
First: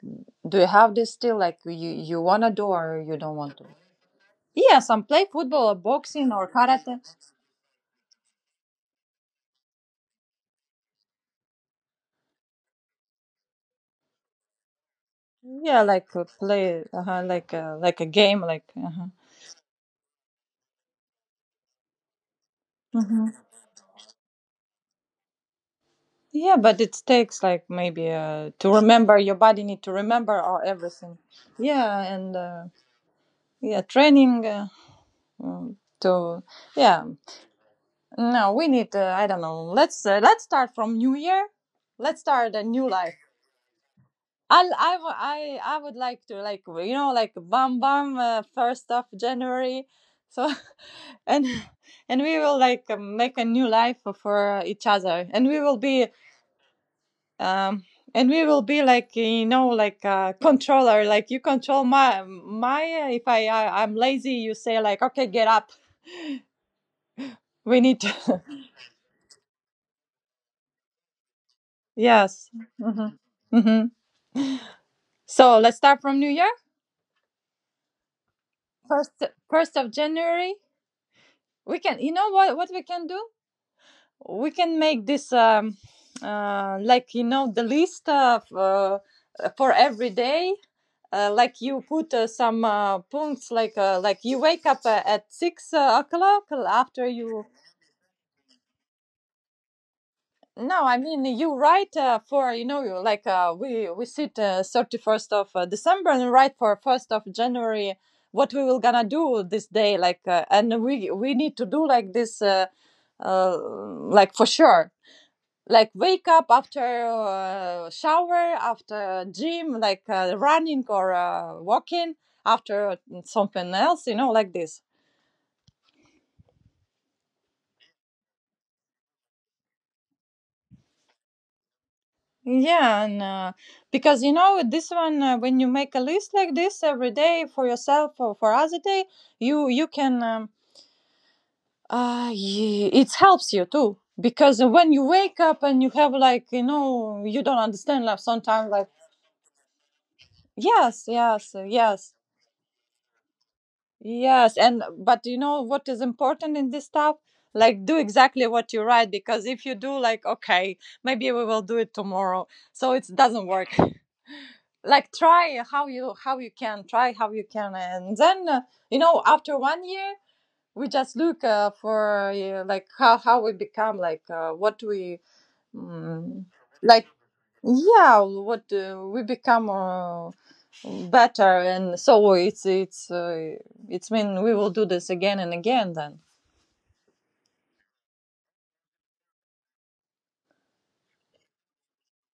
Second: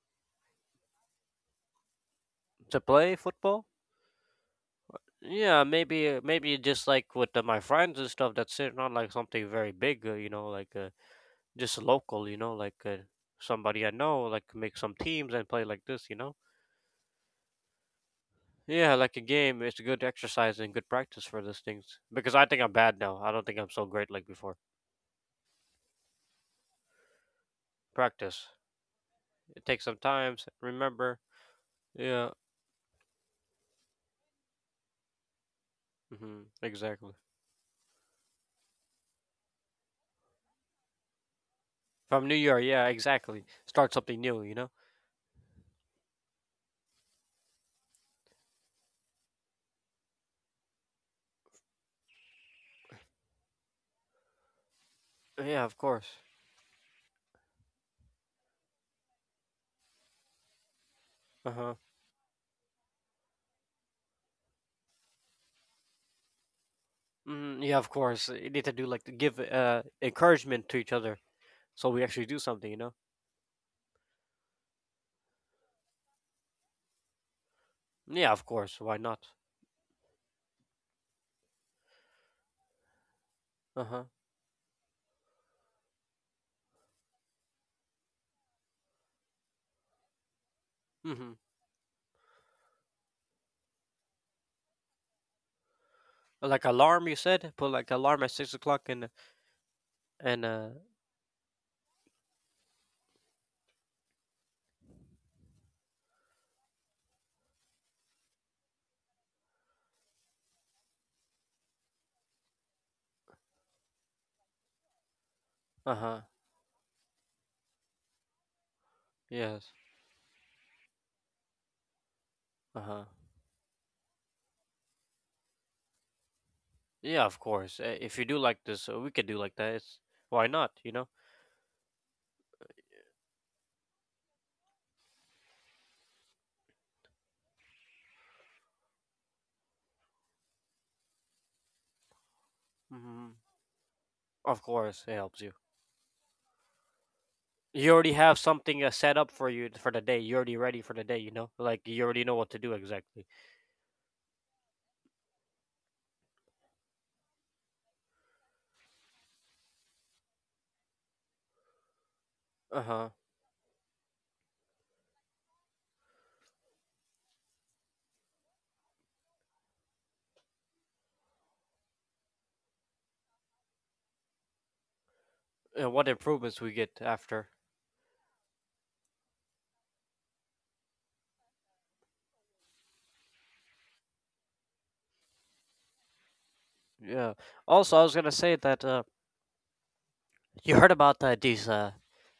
B: do you have this still like you wanna do,
A: To
B: or
A: play
B: you don't want
A: football?
B: to? Yeah, some play
A: Yeah,
B: football or
A: maybe uh,
B: boxing or
A: maybe just
B: karate.
A: like with my friends and stuff. That's it. Not like something very big, you know, like. Just local, you know, like somebody I know, like make some teams and play like
B: Yeah,
A: this, you
B: like
A: know.
B: play like a game like.
A: Yeah,
B: Uh-huh.
A: like a game. It's good exercise and good practice for those things because I think I'm bad now. I don't think I'm so great like before.
B: Yeah, but it takes like maybe
A: Practice.
B: to remember, your body
A: It takes
B: need to
A: some time.
B: remember or
A: Remember.
B: everything. Yeah,
A: Yeah.
B: and yeah, training mm, to,
A: Hmm.
B: yeah.
A: Exactly.
B: No, we need. I don't know. Let's start from new year. Let's
A: From New
B: start
A: Year.
B: a
A: Yeah.
B: new life.
A: Exactly. Start something new. You know.
B: I'll, I, w- I would like to like like bam bam first of January, so [LAUGHS] and and we will like make a new life for each other, and
A: Yeah.
B: we
A: Of
B: will
A: course.
B: be um and we will be like like a controller, like you
A: Uh huh.
B: control my, if I'm lazy you say like, okay, get up,
A: Mm, yeah.
B: we
A: Of
B: need
A: course.
B: to.
A: You need to do like give encouragement to each other so
B: [LAUGHS]
A: we actually do
B: Yes.
A: something. You know.
B: Hmm. So let's start from new year.
A: Yeah. Of course. Why
B: first
A: not?
B: First of January, we can, you know what we can do.
A: Uh huh.
B: We can make this, like, the list of, for every day,
A: Hmm.
B: like you put, some, points, like, like you wake up, at six o'clock,
A: Like alarm,
B: after
A: you
B: you.
A: said? Put like alarm at 6 o'clock and
B: No, I mean, you write, for, you know, you like, we sit, 31st, 31st of, December, and write for first of January what we will gonna do this day, like, and we need to do like this, like, for sure, like
A: uh huh.
B: wake up, after, shower, after
A: Yes.
B: gym, like, running, or, walking,
A: Uh
B: after
A: huh.
B: something else, you know, like this.
A: Yeah, of course. If you do like this, we could do like that. It's why not? You know.
B: Yeah, and, because, you know, this one, when you make a list like this every day for yourself or for other day, you you can um, it
A: Hmm.
B: helps you too.
A: Of
B: Because when
A: course,
B: you
A: it helps
B: wake
A: you.
B: up and you have, like, you don't
A: You
B: understand,
A: already
B: like,
A: have
B: sometimes,
A: something
B: like,
A: set up for you for the day. You're already ready for the
B: yes,
A: day. You know,
B: yes,
A: like you
B: yes.
A: already know what to do exactly.
B: Yes, and but, you know, what is important in this stuff, like, do exactly what you write, because if you do like, okay, maybe we will do it tomorrow,
A: Uh
B: so
A: huh.
B: it doesn't work. Like, try how you, can, try how you can, and then, you know, after one year we just look, for, like how, we become, like, what we,
A: And what
B: um,
A: improvements we get
B: like,
A: after.
B: yeah, what, we become, better. And so it's mean we will do this again and again, then.
A: Yeah. Also, I was gonna say that you heard about these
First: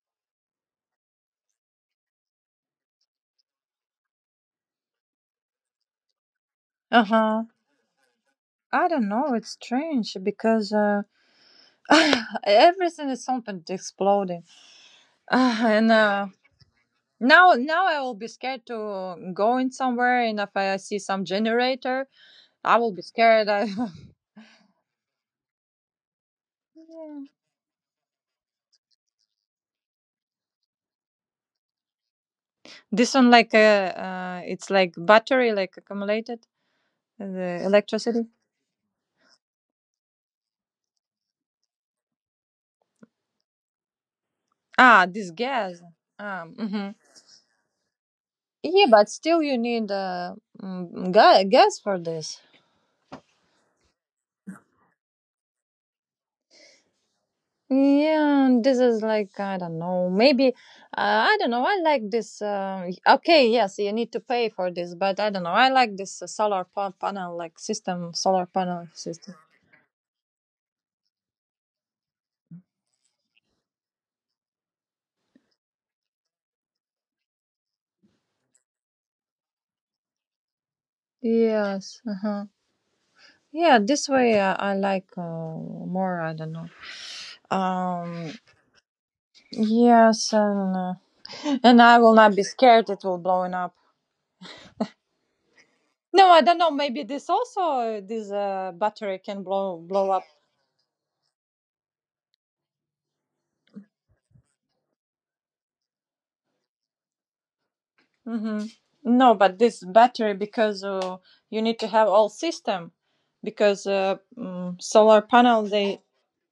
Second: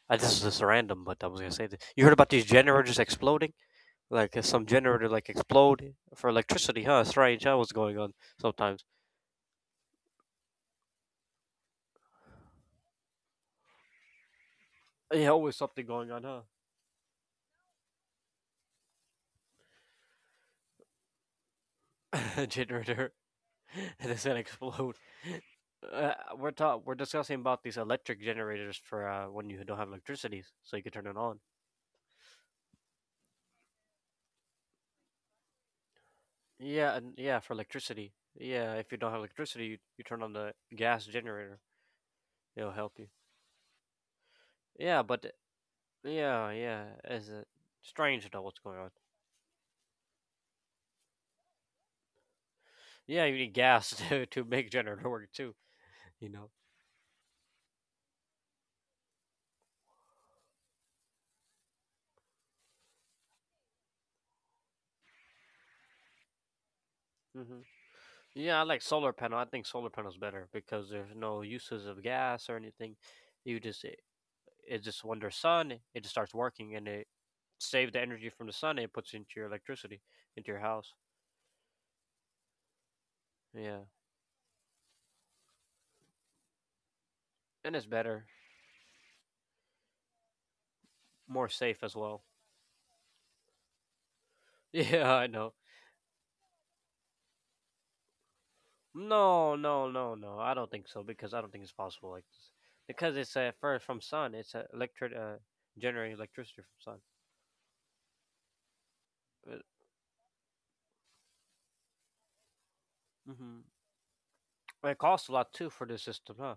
A: this is just random, but I was gonna say that you heard about these generators exploding. Like some generator like explode for electricity, huh?
B: Uh-huh.
A: Strange, huh? What's going on sometimes?
B: I don't know, it's strange because, uh, [LAUGHS] everything is something exploding.
A: Yeah,
B: [SIGHS]
A: always
B: Ah,
A: something
B: and,
A: going on, huh?
B: now, I will be scared to go in somewhere, and if I see some generator
A: [LAUGHS] A
B: I will be
A: generator,
B: scared, I,
A: [LAUGHS] and
B: [LAUGHS]
A: it's gonna explode. Uh, we're
B: yeah.
A: discussing about these electric generators for when you don't have electricity, so you can turn it on.
B: This one, like, it's like battery, like accumulated,
A: Yeah, and yeah, for
B: the
A: electricity.
B: electricity.
A: Yeah, if you don't have electricity, you turn on the gas generator. It'll help you. Yeah,
B: Ah,
A: but
B: this gas.
A: yeah, yeah,
B: Mhm.
A: it's strange to know what's going
B: Yeah,
A: on.
B: but still, you need, gas for this.
A: Yeah, you need gas [LAUGHS] to make generator work too. You know.
B: Yeah, and this is like, I don't know. Maybe, I don't know. I like this. Okay, yes, you need to pay for this, but I don't know, I like this, panel
A: Mm-hmm.
B: like system, solar
A: Yeah, I like
B: panel
A: solar
B: system.
A: panel. I think solar panel's better because there's no uses of gas or anything. You just it, it's just under sun, it just starts working and it saves the energy from the sun and it puts into your electricity into your house.
B: Yes. Uh huh.
A: Yeah,
B: Yeah, this way, I like, more. I don't know.
A: and it's better,
B: Um. Yes, and, uh,
A: more safe
B: and
A: as
B: I will
A: well.
B: not
A: [LAUGHS]
B: be scared, it will blowing up.
A: Yeah, I know.
B: No, I don't know, maybe this also, this, battery can
A: No,
B: blow
A: no, no,
B: blow up.
A: no. I don't think so because I don't think it's possible like this. Because it's first from sun, it's electric generating electricity from sun.
B: Mm-hmm. No,
A: Uh,
B: but this battery, because, you need to have all system,
A: mhm.
B: because,
A: It
B: solar
A: costs a lot
B: panel,
A: too for this
B: they,
A: system, huh?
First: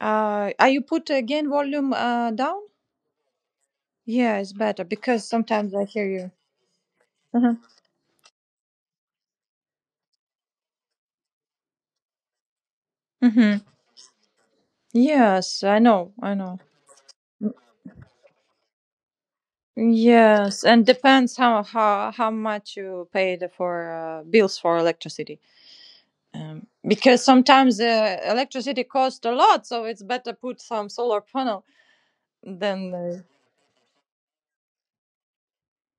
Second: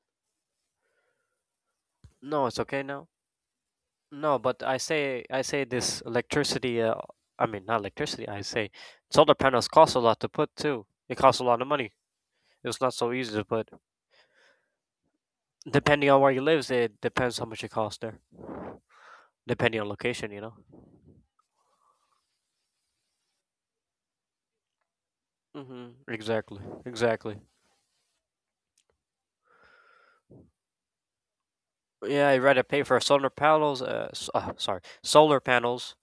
B: are you put again volume,
A: No, it's
B: down?
A: okay now. No,
B: Yeah, it's
A: but I
B: better
A: say
B: because
A: I say
B: sometimes I
A: this
B: hear you.
A: electricity. I
B: Mm-hmm.
A: mean, not electricity. I say solar panels cost a lot to put too. It costs a lot of money. It's not so easy to
B: Mm-hmm.
A: put.
B: Yes, I
A: Depending
B: know,
A: on where
B: I
A: you
B: know.
A: live, it depends how much it costs there. Depending on location, you know.
B: Yes, and depends how much you paid for, bills for electricity.
A: Hmm. Exactly.
B: Because
A: Exactly.
B: sometimes, electricity costs a lot, so it's better put some solar panel
A: Yeah, I'd rather pay
B: than,
A: for solar panels. Sorry, solar panels,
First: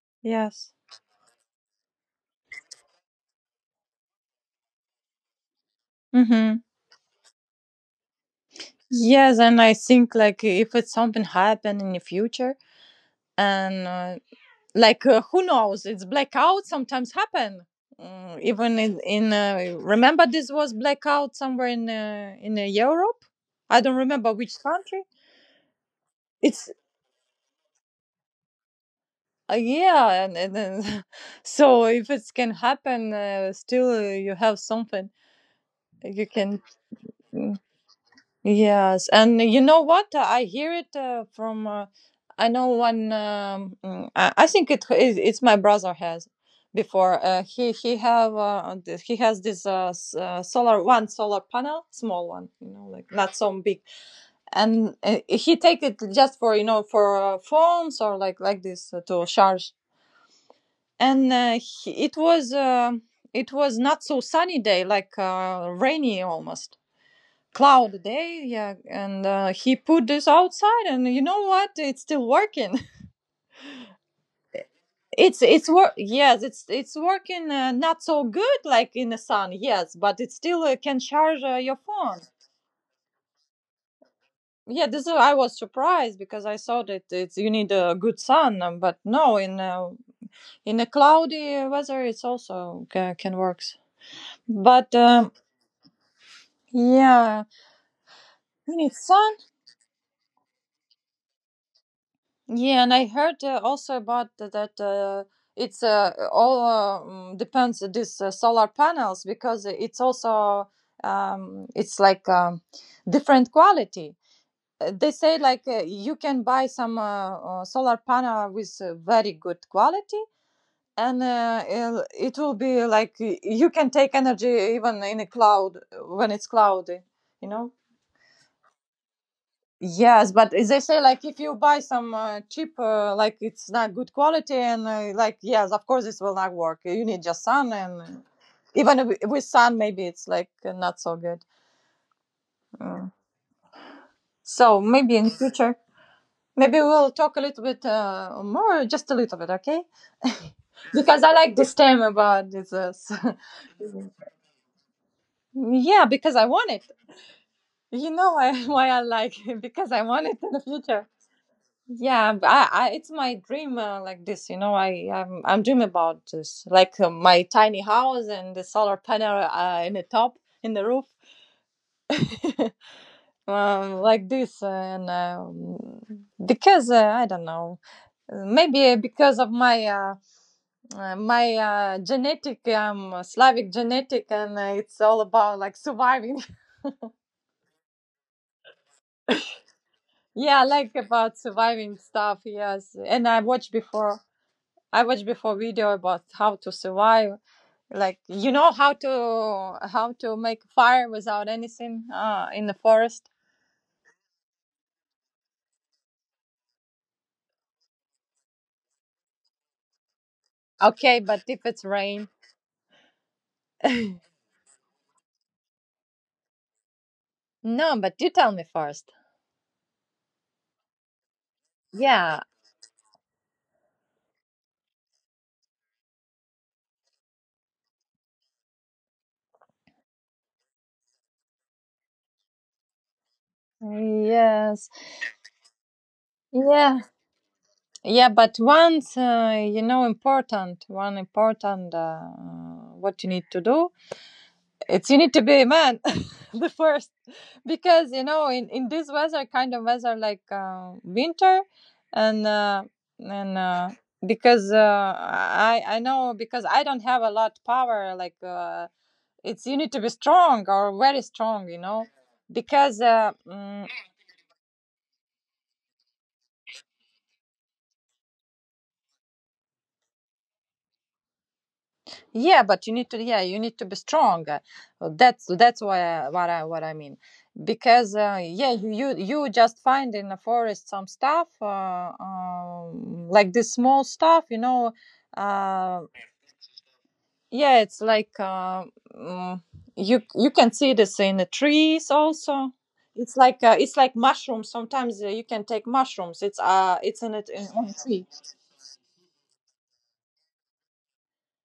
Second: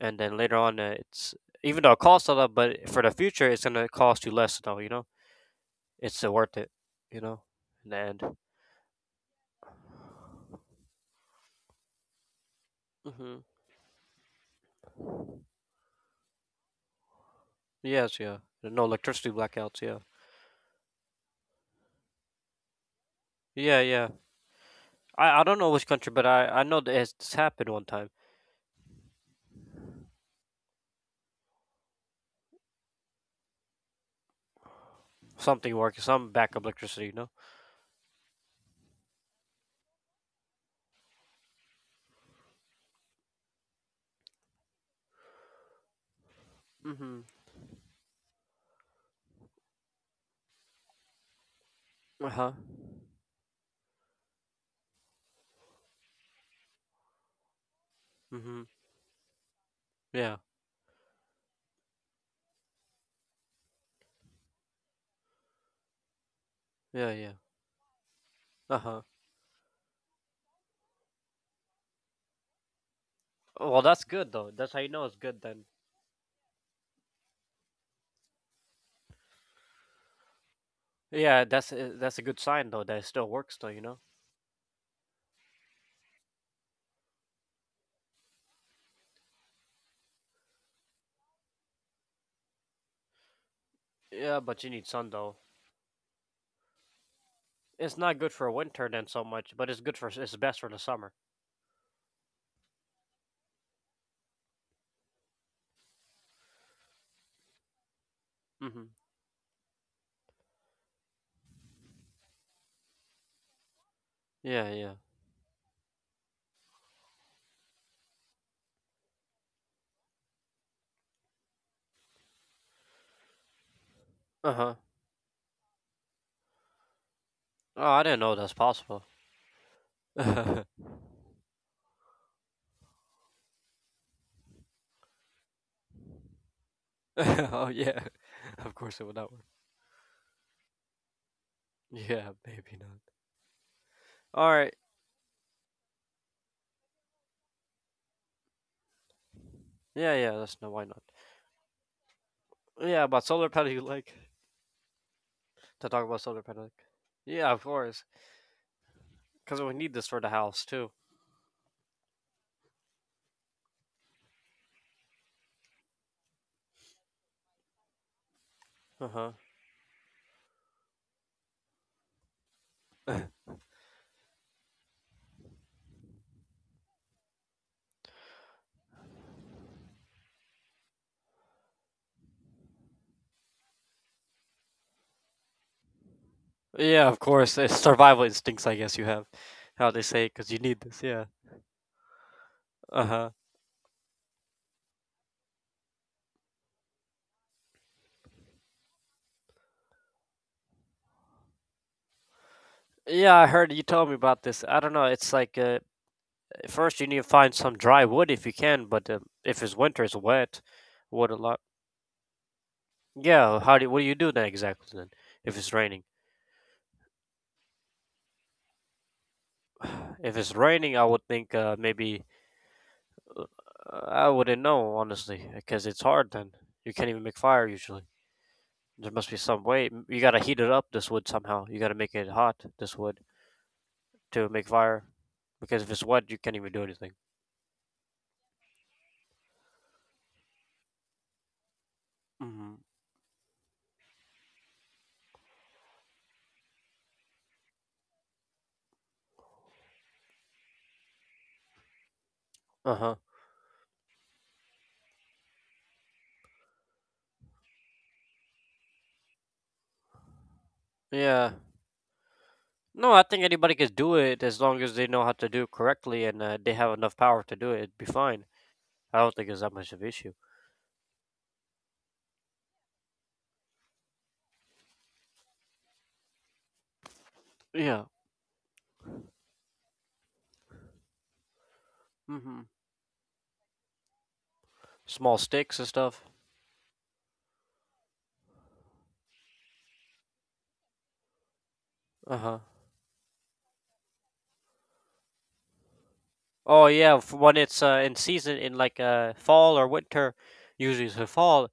A: and then later
B: yes.
A: on, it's, even though it costs a lot, but for the future, it's gonna cost you less. Though, you know, it's
B: Mm-hmm.
A: worth it. You know, in the end.
B: Yes, and I think, like, if it's something happen in the future,
A: Hmm.
B: and, like, who knows, it's blackout sometimes happen.
A: Yes, yeah.
B: Mm, even
A: No
B: in,
A: electricity
B: in uh,
A: blackouts, yeah.
B: remember, this was blackout somewhere in, Europe.
A: Yeah,
B: I don't
A: yeah.
B: remember which country.
A: I don't know which country, but I
B: It's,
A: know that it's happened one time.
B: yeah, [LAUGHS] so if it can happen, still, you have something
A: Something working,
B: you
A: some
B: can.
A: backup electricity, you know?
B: Mm. Yes, and you know what? I hear it, from. I know one. I think it's my brother has
A: Mm-hmm.
B: before. He has this, solar, one solar panel, small one,
A: Uh-huh.
B: you know, like not so big, and, he take it just for you know for phones, or like
A: Mm-hmm.
B: this, to charge.
A: Yeah,
B: And, he, it was not so sunny day, like, rainy, almost
A: yeah, yeah.
B: cloud day, yeah,
A: Uh-huh.
B: and, he put this outside, and you know what, it's still working.
A: Well, that's good, though. That's how you know it's
B: [LAUGHS] it's
A: good, then.
B: it's work, yes, it's working, not so good like in the sun, yes, but it still, can charge,
A: Yeah,
B: your
A: that's
B: phone.
A: a good sign, though, that it still works, though, you know?
B: Yeah, I was surprised because I thought that it's you need a good sun, but no, in, in a cloudy weather it's also, can works.
A: Yeah, but you need
B: But,
A: sun, though.
B: yeah,
A: It's not good for
B: we
A: winter,
B: need
A: then, so
B: sun.
A: much, but it's good for, it's best for the summer.
B: Yeah, and I heard, also about, that, it's, all, depends on these, solar
A: Mm-hmm.
B: panels, because it's like, different quality.
A: Yeah, yeah.
B: They say like, you can buy some, solar panel with, very good quality, and, it will be like, you can take energy
A: Uh-huh.
B: even in a cloud, when it's cloudy, you know.
A: Oh, I didn't know that's possible. [LAUGHS]
B: Yes, but
A: Oh,
B: they say, like, if you buy some, cheap, like it's not good quality, and, like, yes, of course this will not work. You need just sun,
A: yeah.
B: and,
A: [LAUGHS] Of
B: even
A: course it would not work.
B: with sun, maybe it's like, not so good.
A: Yeah, [LAUGHS] maybe not.
B: Mm.
A: All right.
B: So maybe in future, maybe we'll talk a little bit, more, just a little bit, okay?
A: Yeah, yeah. That's no. Why
B: [LAUGHS]
A: not?
B: Because I like this term about this.
A: Yeah, about solar panel. [LAUGHS] You like
B: [LAUGHS]
A: to talk
B: Yeah,
A: about
B: because
A: solar
B: I
A: panel? Like,
B: want it.
A: yeah, of course.
B: You know why, [LAUGHS] why I like
A: Because
B: it?
A: we need
B: Because I
A: this for the
B: want it in the
A: house too.
B: future. Yeah, it's my dream like this. I'm dream about this, like, my tiny house and the solar
A: Uh huh.
B: panel, in the top, in the roof, [LAUGHS] like this, and, because, I don't know, maybe because of my, my, genetic, Slavic genetic, and, it's all about like surviving.
A: Yeah, of course. It's survival instincts, I guess you have. How they say?
B: [LAUGHS]
A: Because you
B: Yeah,
A: need
B: like
A: this. Yeah.
B: about surviving stuff. Yes,
A: Uh
B: and
A: huh.
B: I watched before, I watched before video about how to survive, like, how to make fire without anything, in the forest.
A: Yeah, I heard you told me about this. I don't know. It's like first you need to find some dry wood if you can, but if it's winter, it's wet.
B: Okay,
A: Wood a
B: but if
A: lot.
B: it's rain.
A: Yeah. How do? What do you do then exactly then? If it's raining.
B: No, but you tell me first.
A: [SIGHS] If it's raining, I would think maybe
B: Yeah.
A: I wouldn't know, honestly, because it's hard then. You can't even make fire usually. There must be some way. You gotta heat it up, this wood, somehow. You gotta make it hot, this wood, to make
B: Yes.
A: fire. Because if it's wet, you can't even do
B: yeah
A: anything.
B: yeah. But once, you know, important, one important,
A: Hmm.
B: what you need to do, it's you need to be a man. [LAUGHS] The first, because you know, in this weather, kind of weather, like, winter, and,
A: Uh huh.
B: and uh, because, I know, because I don't have a lot power, like, it's you need to be strong, or very
A: Yeah.
B: strong, because,
A: No, I think anybody can do it as long as they know how to do it correctly and they have enough power to do it. It'd be fine. I don't think it's that much of an issue.
B: yeah, but you need to yeah, you need to be strong. That's why, I, what I what I mean,
A: Yeah.
B: because, yeah, you just find in the forest some stuff,
A: Hmm.
B: like this small stuff.
A: Small sticks and
B: Uh,
A: stuff.
B: yeah, it's like, mm, you can see this in the trees
A: Uh huh.
B: also. It's like, it's like mushrooms sometimes, you can take mushrooms, it's,
A: Oh
B: uh,
A: yeah,
B: it's in, it
A: when
B: in,
A: it's
B: on a
A: in
B: tree.
A: season in like fall or winter, usually it's a fall,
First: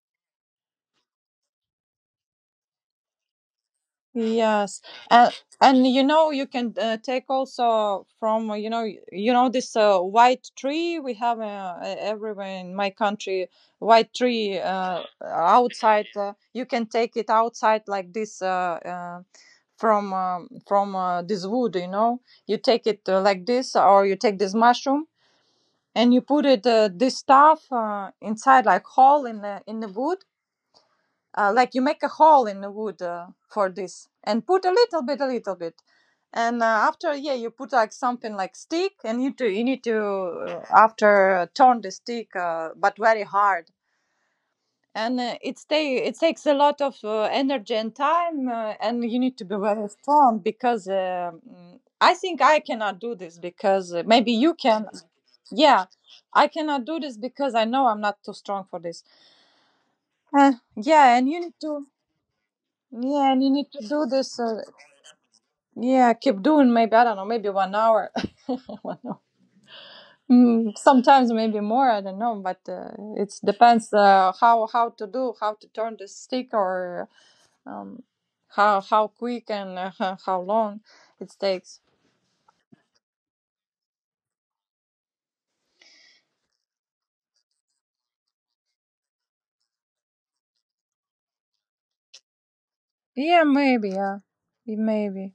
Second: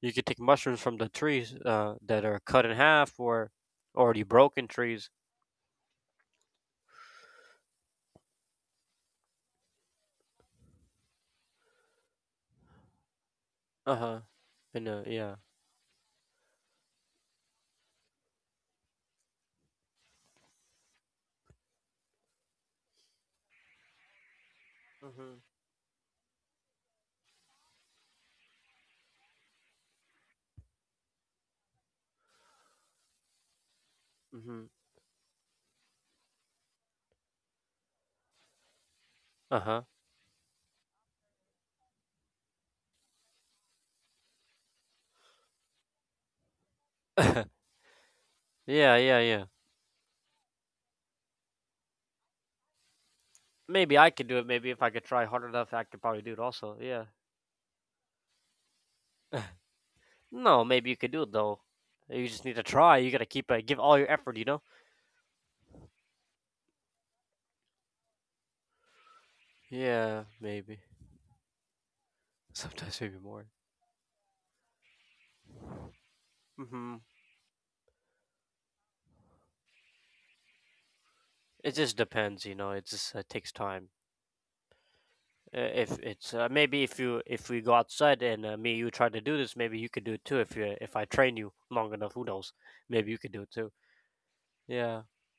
A: you can take mushrooms from the trees that are cut in half or already broken
B: Yes,
A: trees.
B: and you know, you can, take also from, you know, you know this, white tree we have, everywhere in my country, white
A: Uh-huh.
B: tree,
A: And yeah.
B: outside, you can take it outside like this, from, this wood. You take it, like this, or you take this mushroom,
A: Mhm.
B: and you put it, this stuff, inside, like hole in the wood, like you make a hole in the wood, for this, and
A: Mhm.
B: put a little bit. And, after, yeah, you put like something like stick, and you
A: Uh-huh.
B: need to, after turn the stick, but very hard. And, it takes a lot of, energy and time,
A: Yeah,
B: and
A: yeah,
B: you need
A: yeah.
B: to be very strong, because, I think I cannot do this
A: Maybe
B: because,
A: I could
B: maybe
A: do it.
B: you
A: Maybe if
B: can.
A: I could try hard enough, I
B: Yeah,
A: could probably do it
B: I
A: also.
B: cannot do
A: Yeah.
B: this because I know I'm not too strong for this. Uh,
A: No, maybe you could
B: yeah,
A: do
B: and
A: it
B: you
A: though.
B: need to
A: You just need to try. You got to
B: yeah, and
A: keep
B: you need
A: give
B: to
A: all
B: do
A: your effort,
B: this.
A: you know?
B: Yeah, keep doing maybe, I don't know, maybe one hour. [LAUGHS] One hour.
A: Yeah, maybe.
B: Mm, sometimes maybe more, I don't know, but,
A: Sometimes maybe
B: it
A: more.
B: depends, how to do, how to turn the stick,
A: Mhm.
B: or, um, how quick, and, [LAUGHS] how long it
A: It
B: takes.
A: just depends, you know. It just takes time. If it's maybe if we go outside and me and you try to do this, maybe you could do it too. If I train you long enough, who knows? Maybe you could do
B: Yeah,
A: it too.
B: maybe, yeah.
A: Yeah.
B: Maybe.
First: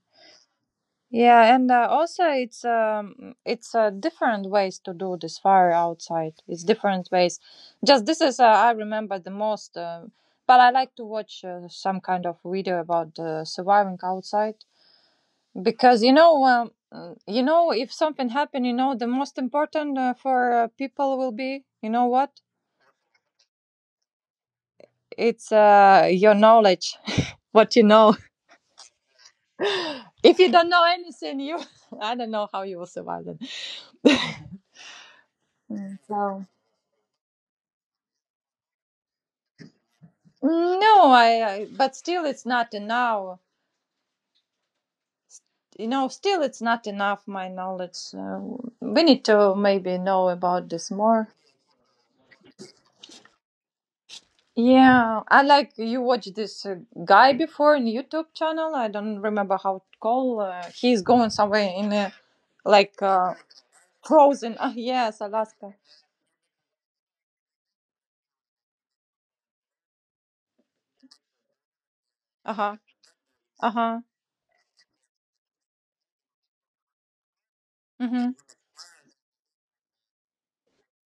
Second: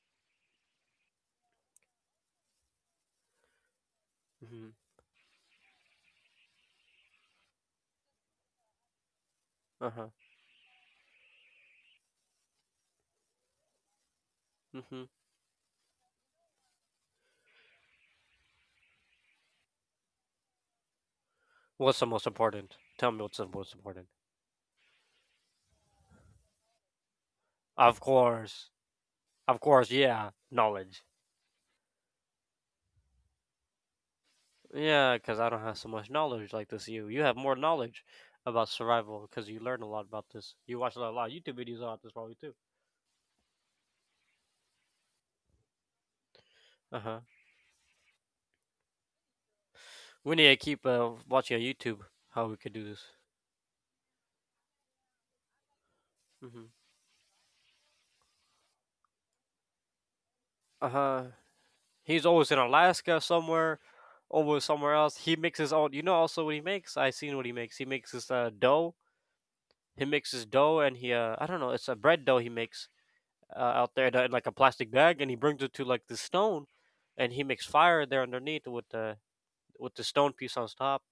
B: Yeah, and, also it's, it's different
A: Mm-hmm.
B: ways to do this fire outside. It's different ways. Just this is, I remember the most,
A: Uh huh.
B: but I like to watch, some kind of video about, surviving outside,
A: Mm-hmm.
B: because you know, if something happen, you know the most important, for, people will be, you
A: What's
B: know
A: the most
B: what,
A: important? Tell me what's the most important.
B: it's, your knowledge, [LAUGHS] what you
A: Of
B: know.
A: course, of course. Yeah,
B: If you don't know
A: knowledge.
B: anything, you. [LAUGHS] I don't know how you will survive then.
A: Yeah, because I don't have so much
B: So.
A: knowledge like this. You have more knowledge about survival because you learn a lot about this. You watch a
B: No,
A: lot of
B: I,
A: YouTube
B: I.
A: videos
B: But
A: about this
B: still,
A: probably
B: it's
A: too.
B: not enough. You know, still, it's not
A: Uh huh.
B: enough. My knowledge. We need to maybe know
A: We need to
B: about
A: keep
B: this more.
A: watching on YouTube how we could do this.
B: Yeah, I like you watch
A: Mm-hmm.
B: this, guy before in YouTube channel. I don't remember how to call.
A: Uh
B: He's
A: huh.
B: going somewhere in,
A: He's always in
B: like,
A: Alaska somewhere,
B: frozen. [LAUGHS]
A: always somewhere else.
B: Yes,
A: He makes his
B: Alaska.
A: own. You know, also what he makes. I seen what he makes. He makes this dough. He mixes dough and he. I don't know. It's a bread dough he
B: Uh huh.
A: makes
B: Uh
A: out
B: huh.
A: there in, in like a plastic bag, and he brings it to like the stone, and he makes fire there
B: Mm-hmm.
A: underneath with the stone piece on top,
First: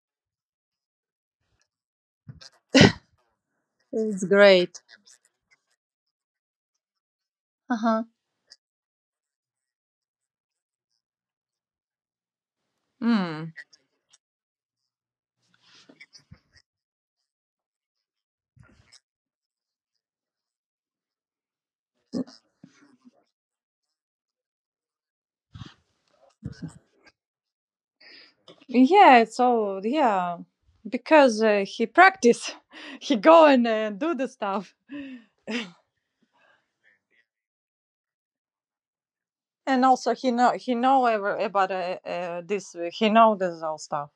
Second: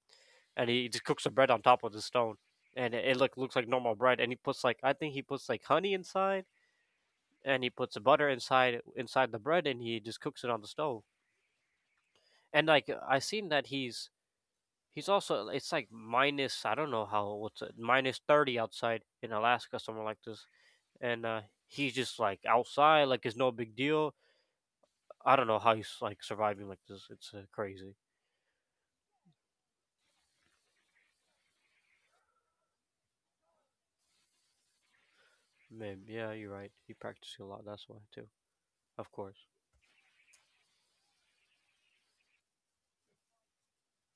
A: and he just cooks the bread on top of the stone, and it looks like normal bread.
B: It's
A: And he puts like
B: great.
A: I think he puts like honey inside, and he
B: Uh
A: puts
B: huh.
A: butter inside the bread, and he just cooks it on the stove. And like I seen
B: Mm.
A: that he's also it's like minus, I don't know how, what's it, minus 30 outside in Alaska somewhere like this, and he's just like outside like it's no big deal. I don't know how he's like surviving like this. It's crazy.
B: Yeah, so yeah, because, he practice, [LAUGHS] he go and, do the stuff,
A: Man, yeah, you're right. He practices a lot. That's why too. Of course.
B: and also he know ever about, this. Uh, he know this all stuff.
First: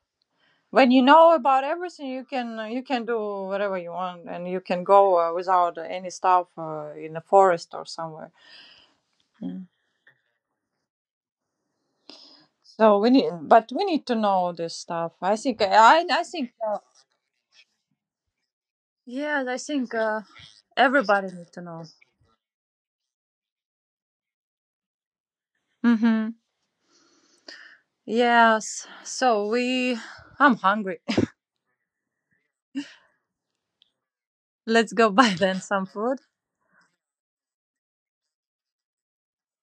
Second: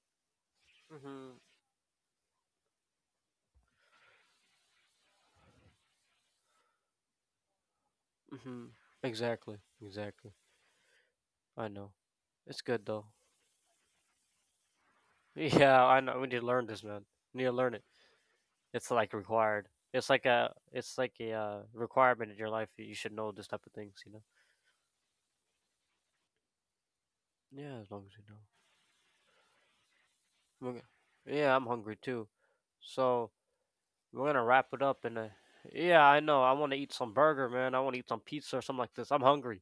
B: When you know
A: Mhm.
B: about everything, you can, do whatever you want, and you can go, without any stuff, in the forest or somewhere.
A: Mhm. Exactly.
B: Mm.
A: Exactly. I know. It's good
B: So
A: though. [LAUGHS]
B: but we need to know this stuff. I think
A: Yeah, I
B: I
A: know.
B: I
A: We need to
B: think,
A: learn this, man. We need to learn it. It's like
B: yeah, I
A: required.
B: think,
A: It's like a. It's like
B: everybody
A: a
B: need to know.
A: requirement in your life. You should know this type of things. You know.
B: Hmm.
A: Yeah, as long as you know.
B: Yes. So we. I'm
A: We're go-
B: hungry.
A: Yeah, I'm hungry too. So we're gonna wrap
B: [LAUGHS]
A: it
B: Let's
A: up.
B: go
A: And
B: buy then some
A: yeah,
B: food.
A: I know. I want to eat some burger, man. I want to eat some pizza or something like this. I'm hungry.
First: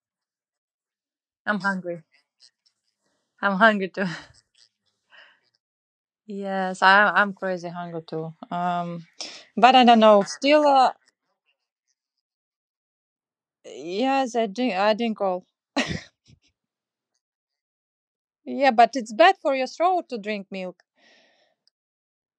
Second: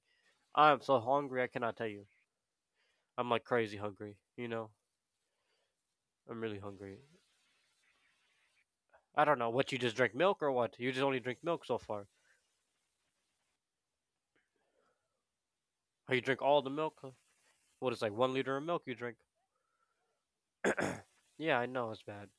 A: I am so hungry. I
B: I'm
A: cannot tell
B: hungry.
A: you. I'm like
B: I'm
A: crazy
B: hungry too. [LAUGHS]
A: hungry. You know, I'm really
B: Yes,
A: hungry.
B: I'm crazy hungry too.
A: I don't know what
B: But
A: you
B: I
A: just
B: don't
A: drink
B: know.
A: milk or
B: Still,
A: what. You just only drink milk so far.
B: yes, I drink all.
A: Or you drink all the milk? Huh? What is like 1 liter of
B: Yeah,
A: milk you
B: but it's
A: drink?
B: bad for your throat to drink milk.
A: Yeah, I know it's bad.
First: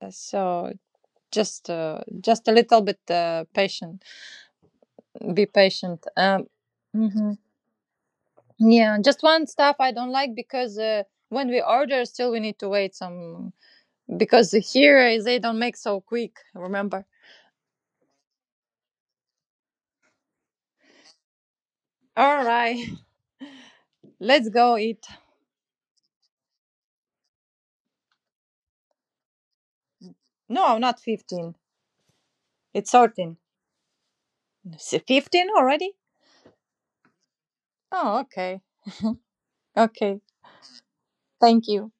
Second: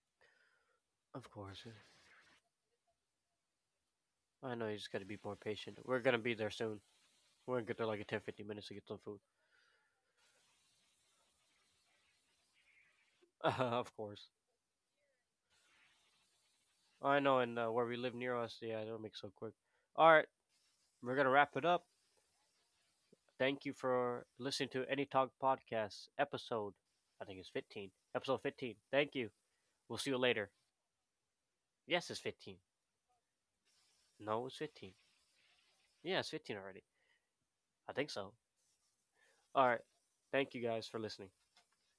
B: So
A: Of course.
B: just,
A: Yeah.
B: uh, just a little bit, patient.
A: I know you just gotta be more
B: Be
A: patient. We're
B: patient.
A: gonna be there soon.
B: Mhm.
A: We're gonna get there like in 10, 15 minutes to get
B: Yeah,
A: some food.
B: just one stuff I don't like, because, when we order, still we need to wait some,
A: [LAUGHS] Of course.
B: because here, they don't make so quick, remember?
A: Oh, I know, and where we live near us, yeah, it'll make so quick. All right, we're gonna wrap it up.
B: All right,
A: Thank you
B: [LAUGHS]
A: for
B: let's
A: listening
B: go
A: to Any
B: eat.
A: Talk Podcast episode. I think it's 15. Episode 15. Thank you. We'll see you later.
B: No, not 15.
A: Yes, it's 15.
B: It's 13.
A: No, it's 15.
B: It's 15 already?
A: Yeah, it's 15 already. I think
B: Oh,
A: so.
B: okay.
A: All right.
B: Okay.
A: Thank you guys for listening.
B: Thank you.